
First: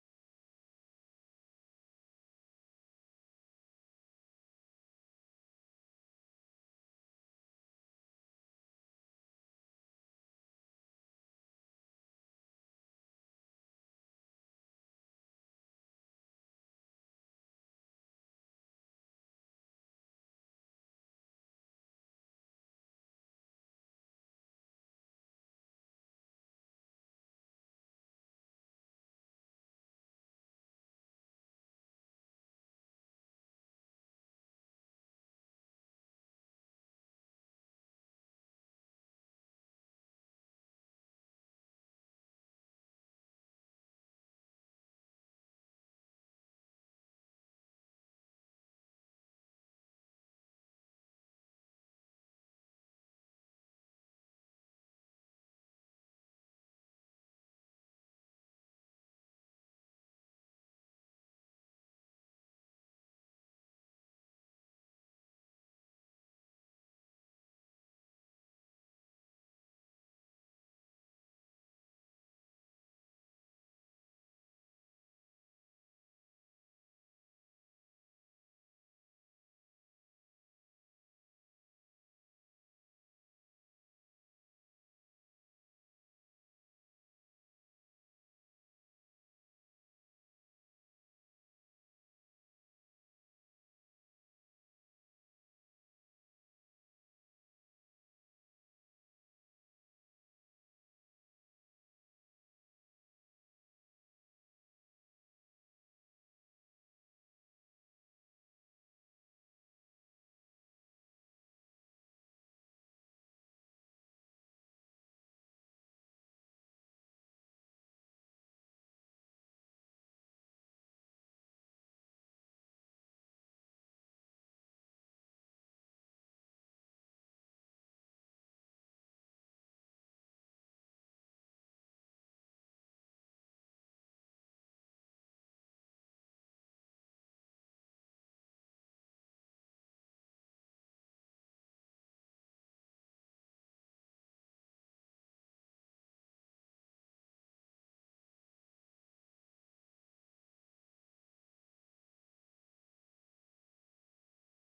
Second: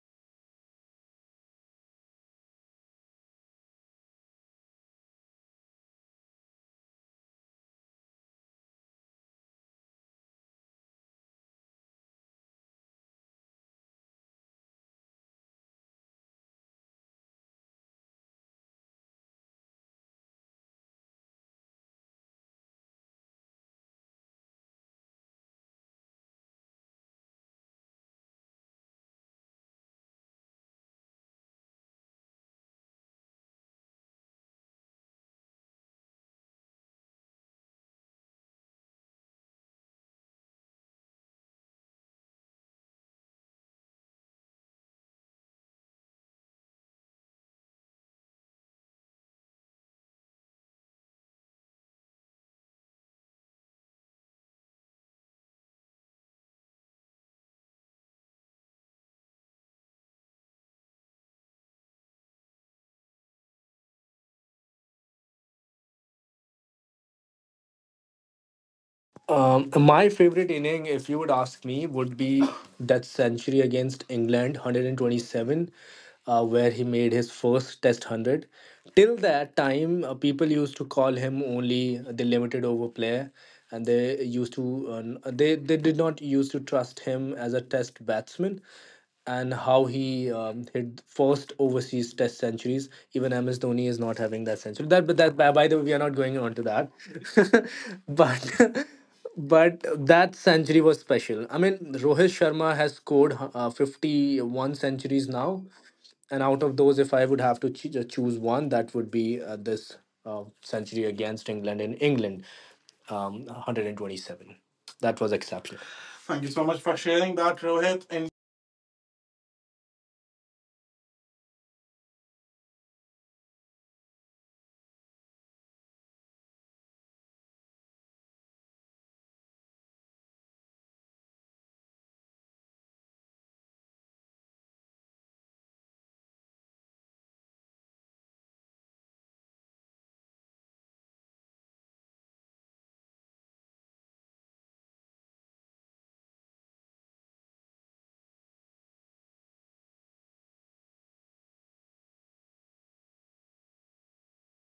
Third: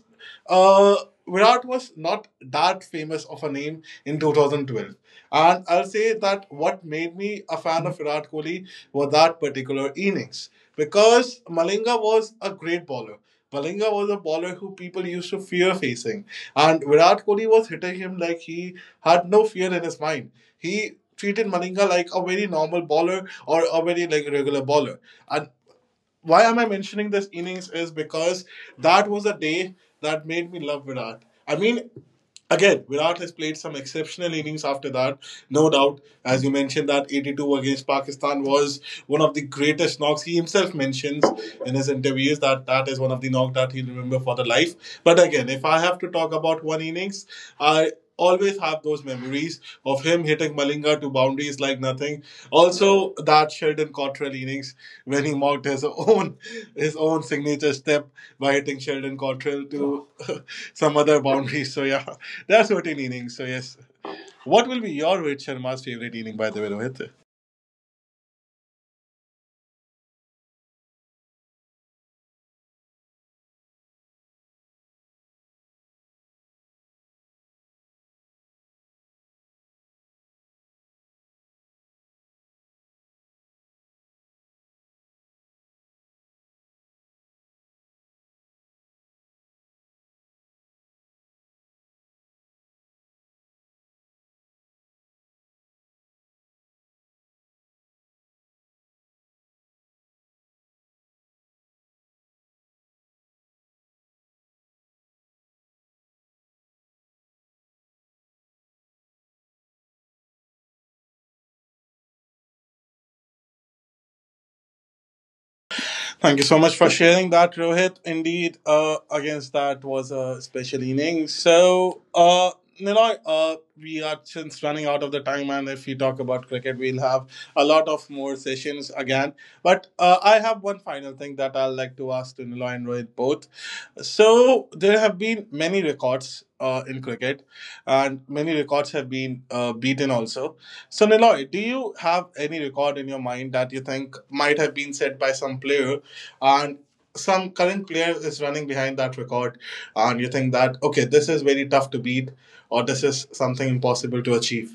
S1: Virat was not that famous of a name in 2012. And I'll say that what made me a fan of Virat Kohli was that particular innings. Because Malinga was a great bowler. Malinga was a bowler who people used to fear facing. And Virat Kohli was hitting him like he had no fear in his mind. He treated Malinga like a very normal bowler or a very like regular bowler. And why am I mentioning this innings is because that was a day that made me love Virat. I mean, again, Virat has played some exceptional innings after that. No doubt, as you mentioned, that 82 against Pakistan was one of the greatest knocks. He himself mentions in his interviews that that is one of the knocks that he'll remember for the life. But again, if I have to talk about one innings, I always have those memories of him hitting Malinga to boundaries like nothing. Also, that Sheldon Cottrell innings when he mocked his own signature step by hitting Sheldon Cottrell to *laughs* some other boundaries. So yeah. There are certain innings, so yes. What will be your Rohit Sharma's favorite inning, by the way, Rohit?
S2: My favorite inning, if you would ask me, would be that century against England, 127, where he made his first Test 100. Till that time, people used to call him only the limited over player, and they used to they did not used to trust him as a Test batsman. And how he hit first overseas Test centuries. Even MS Dhoni is not having that century. That, but that by the way, we are not going on to that. *laughs* but *laughs* But that century was special. I mean, Rohit Sharma has scored 51 centuries now. And out of those, if I would have to choose one, that would be this century against England in England, 127. That was exceptional.
S1: Thank you
S2: Thank you
S1: so
S2: so
S1: much
S2: much
S1: for
S2: for
S1: sharing
S2: sharing
S1: that,
S2: that,
S1: Rohit.
S2: Rohit.
S1: Indeed, against that was a special inning. So, Niloy, we are since running out of the time, and if we talk about cricket, we'll have a lot of more sessions again. But I have one final thing that I'd like to ask to Niloy and Rohit both. So there have been many records in cricket, and many records have been beaten also. So Niloy, do you have any record in your mind that you think might have been set by some player, and some current player is running behind that record, and you think that okay, this is very tough to beat, or this is something impossible to achieve?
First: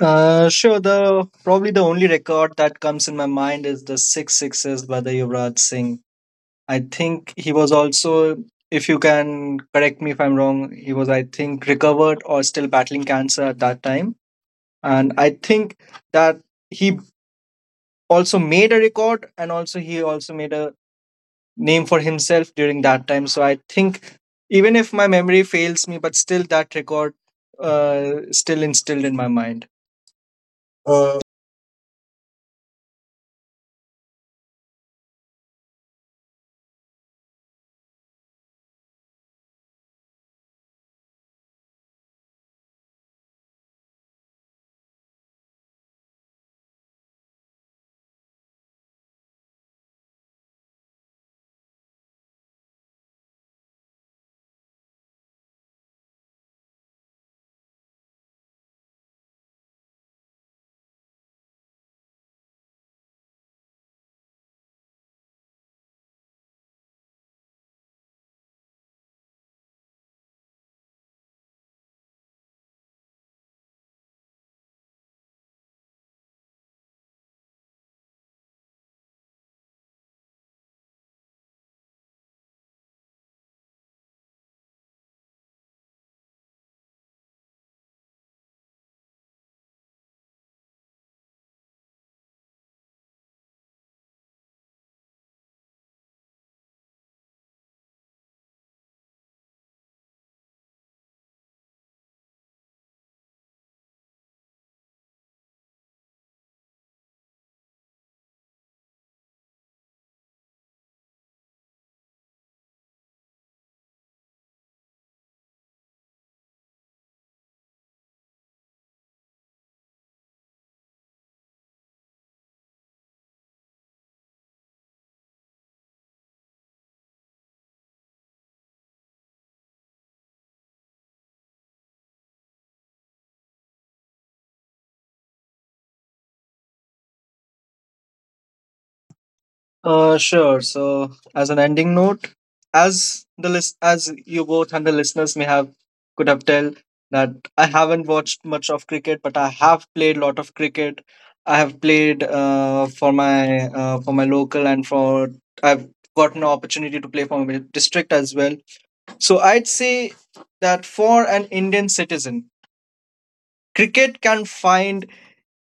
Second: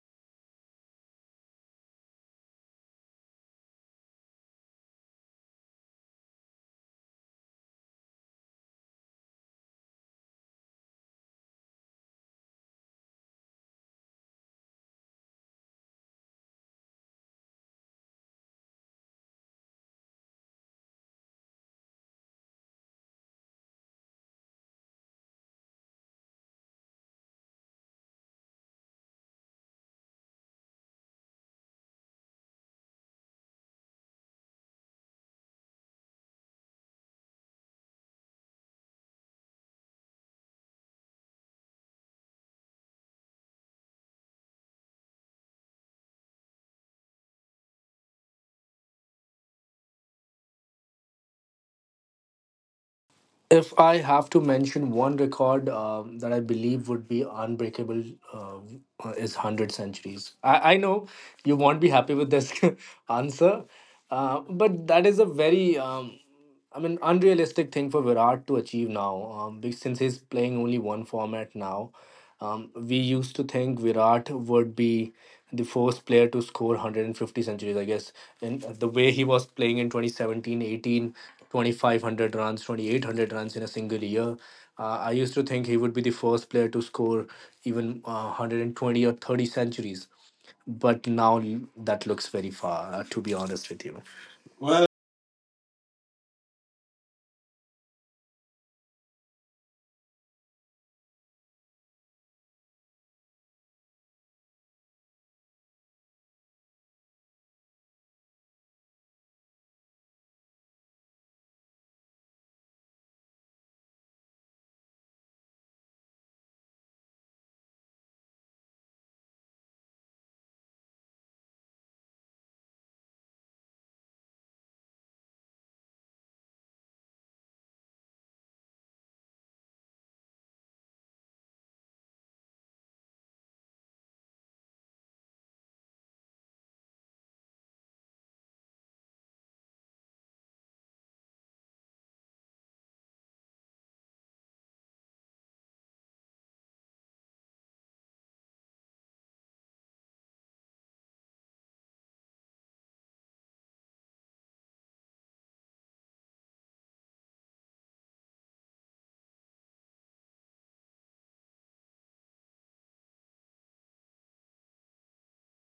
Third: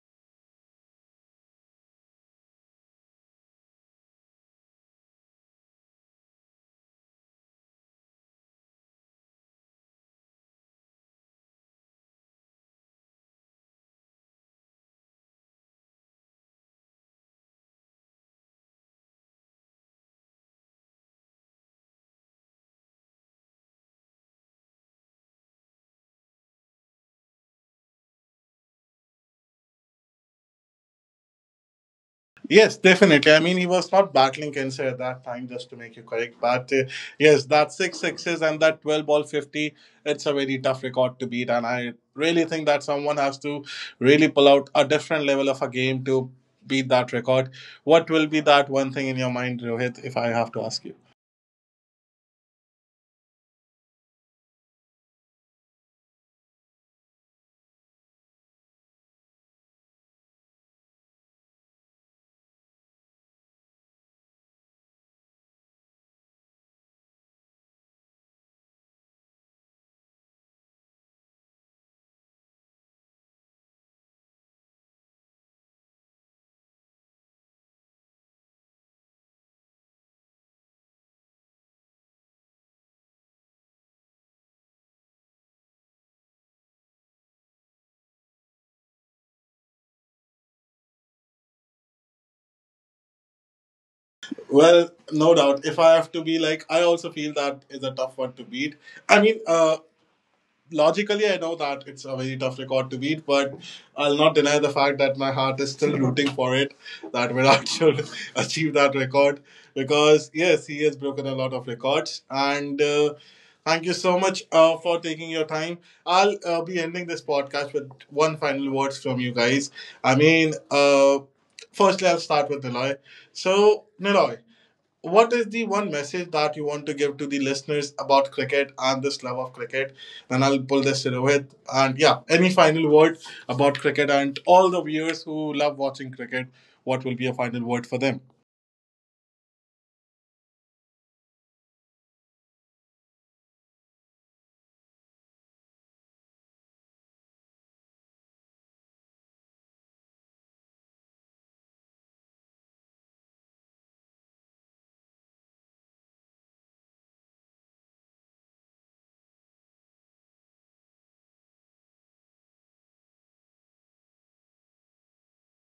S3: Sure. The probably the only record that comes in my mind is the six sixes by the Yuvraj Singh. I think he was also, if you can correct me if I'm wrong, he was I think recovered or still battling cancer at that time, and I think that he also made a record, and also he also made a name for himself during that time. So I think even if my memory fails me, but still that record still instilled in my mind.
S1: Yes, definitely. I mean, he was not battling cancer at that time, just to make you correct. But Yes, that six sixes and that 12 ball 50, it's a very tough record to beat. And I really think that someone has to really pull out a different level of a game to beat that record. What will be that one thing in your mind, Rohit, if I have to ask you?
S2: If I have to mention one record that I believe would be unbreakable is 100 centuries. I know you won't be happy with this *laughs* answer, but that is a very, I mean, unrealistic thing for Virat to achieve now, since he's playing only one format now. We used to think Virat would be the first player to score 150 centuries, I guess. And the way he was playing in 2017, 18, 2,500 runs, 2800 runs in a single year, I used to think he would be the first player to score even 120 or 30 centuries. But now that looks very far, to be honest with you. Well.
S1: Well, no doubt. If I have to be like, I also feel that is a tough one to beat. I mean, logically I know that it's a very tough record to beat, but I'll not deny the fact that my heart is still *laughs* rooting for it, that Virat should *laughs* achieve that record, because yes, he has broken a lot of records. And Thank you so much for taking your time. I'll be ending this podcast with one final words from you guys. i mean uh, Firstly, I'll start with Niloy. So Niloy, what is the one message that you want to give to the listeners about cricket and this love of cricket? And I'll pull this to Rohit. And yeah, any final word about cricket and all the viewers who love watching cricket? What will be a final word for them?
S3: Sure. So, as an ending note, as as you both and the listeners may have could have tell that I haven't watched much of cricket, but I have played lot of cricket. I have played for my local, and for I've gotten an opportunity to play for my district as well. So I'd say that for an Indian citizen, cricket can find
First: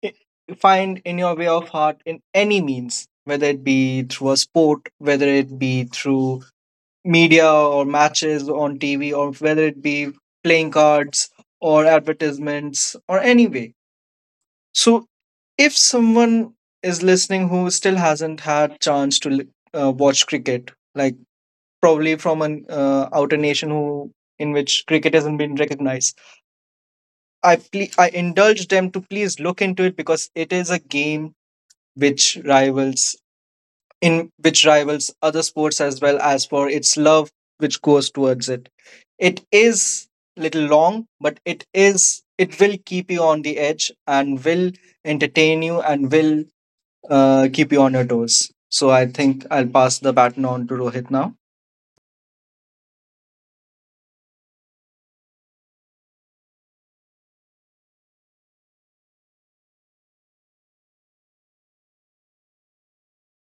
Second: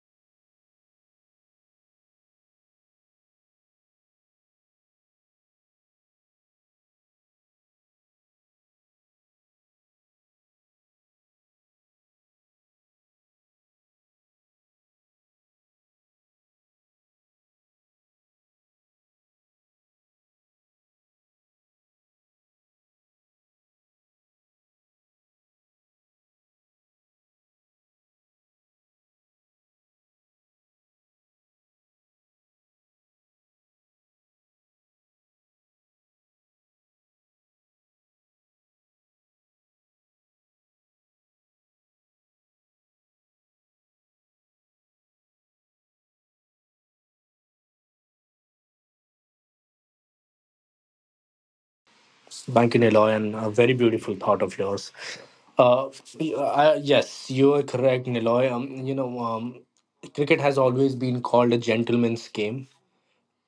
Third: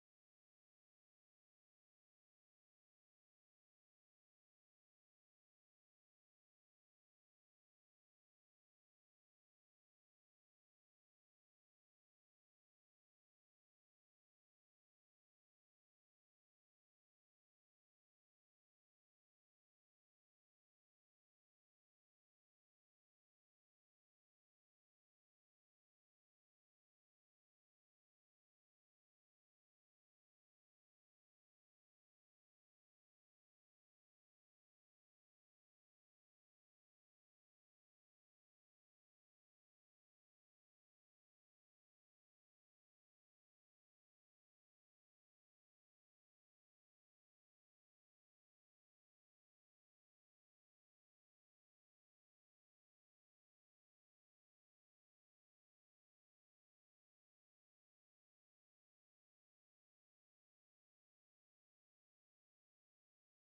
S3: i- find in your way of heart in any means, whether it be through a sport, whether it be through media or matches on TV, or whether it be playing cards or advertisements or any way. So, if someone is listening who still hasn't had chance to watch cricket, like probably from an outer nation who in which cricket hasn't been recognized, I I indulge them to please look into it, because it is a game which rivals, in which rivals other sports as well as for its love which goes towards it. It is little long, but it is it will keep you on the edge and will entertain you and will keep you on your toes. So I think I'll pass the baton on to Rohit now.
S2: Thank you, Niloy, and a very beautiful thought of yours. Uh, yes, you are correct, Niloy. Cricket has always been called a gentleman's game,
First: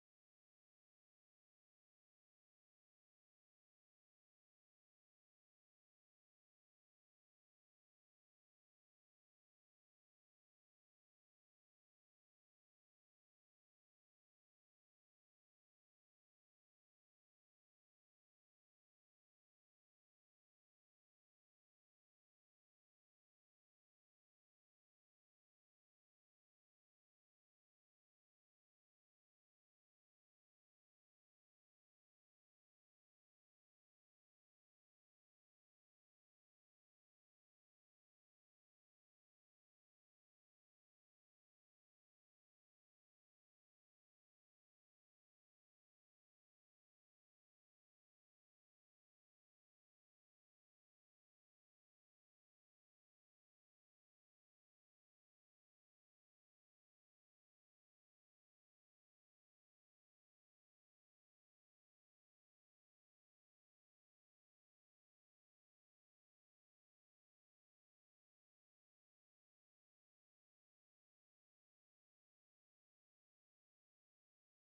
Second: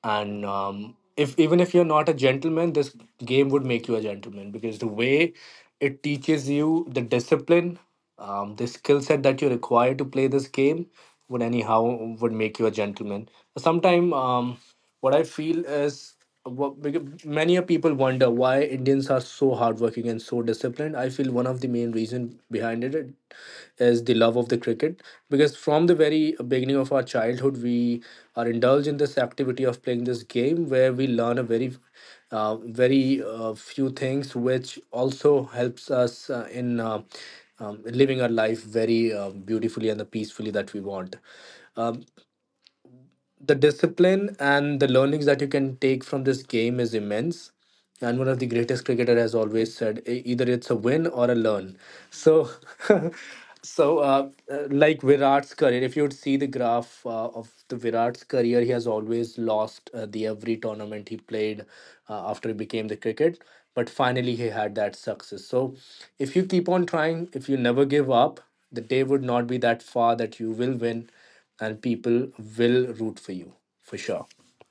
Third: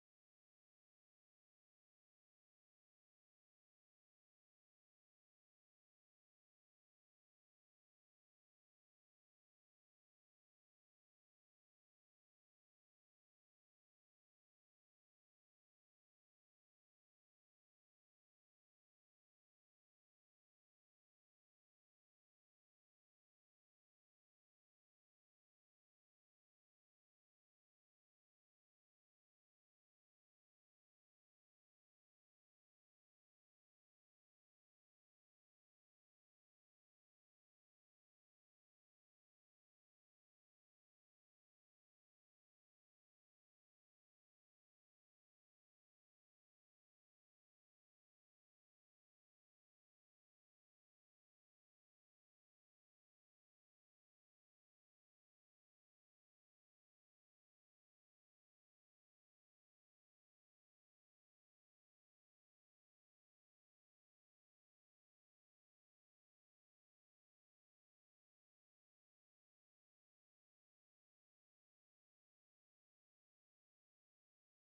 S2: and if even if you're not a gentleman, this game would make you a gentleman because the way it teaches you the discipline, the skill set that you require to play this game would anyhow would make you a gentleman. Sometimes, what I feel is what, because many a people wonder why indians are so hardworking and so disciplined. I feel one of the main reason behind it is the love of the cricket, because from the very beginning of our childhood we are indulged in this activity of playing this game where we learn a very very few things which also helps us in living our life very beautifully and the peacefully that we want. Um, the discipline and the learnings that you can take from this game is immense. And one of the greatest cricketer has always said, Either it's a win or a learn." So, *laughs* so like Virat's career, if you would see the graph of the Virat's career, he has always lost the every tournament he played after he became the cricket. But finally, he had that success. So, if you keep on trying, if you never give up, the day would not be that far that you will win, and people will root for you for sure.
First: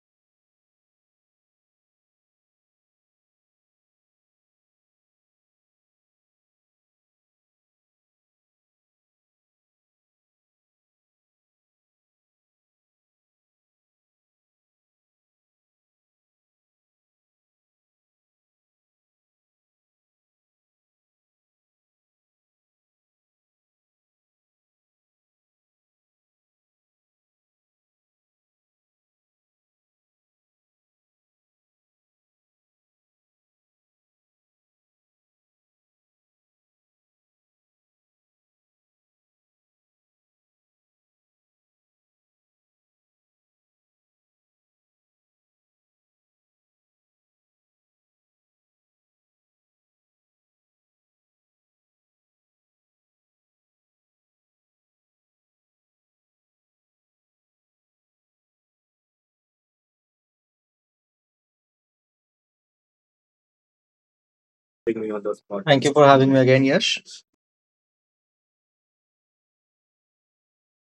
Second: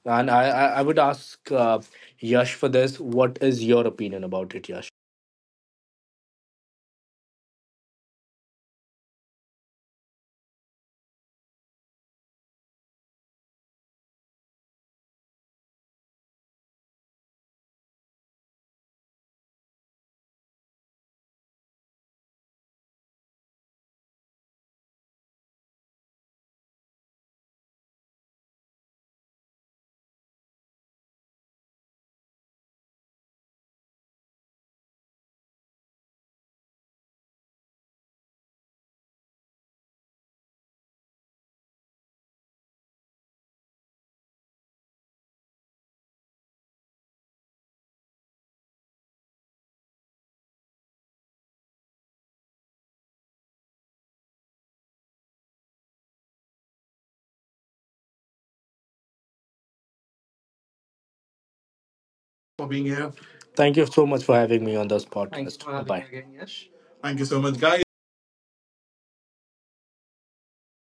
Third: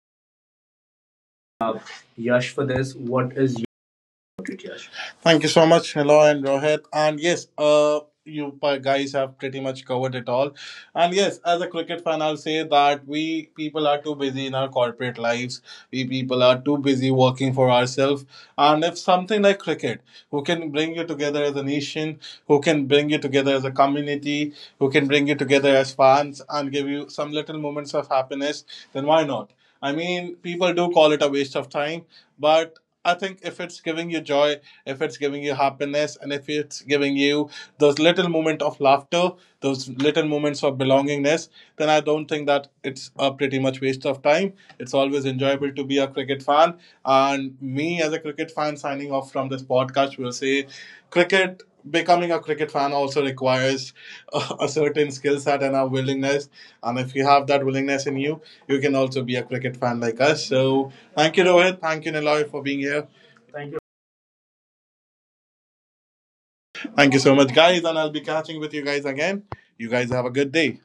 S2: And I would ask
S1: Uh, Yash,
S2: Yash
S1: for
S2: for
S1: this,
S2: this. What
S1: what
S2: is
S1: is
S2: your opinion about it, Yash?
S1: Thank you so much, Hello and Rohit. And yes, you guys have pretty much covered it all. And yes, as a cricket fan, I'll say that we people are too busy in our corporate lives. We people are too busy working for ourselves. And if something like cricket, who can bring you together as a nation, who can bring you together as a community, who can bring you together as fans and give you some little moments of happiness, then why not? I mean, people do call it a waste of time, but I think if it's giving you joy, if it's giving you happiness, and if it's giving you those little moments of laughter, those little moments of belongingness, then I don't think that it's a pretty much waste of time. It's always enjoyable to be a cricket fan. And me as a cricket fan signing off from this podcast will say cricket, becoming a cricket fan also requires a certain skill set and a willingness, and if you have that willingness in you, you can also be a cricket fan like us. So thank you, Rohit, thank you, Niloy, for
S2: For
S1: being
S2: being here.
S1: here. Thank
S2: Thank
S1: you.
S2: you so much for having me on this podcast.
S3: Thank you for having me again,
S1: Thank
S2: Thank
S1: you
S3: Yash.
S2: you
S1: so
S2: so
S1: much,
S2: much, guys.
S1: guys, and I'll be catching with you guys again. You guys have a good day.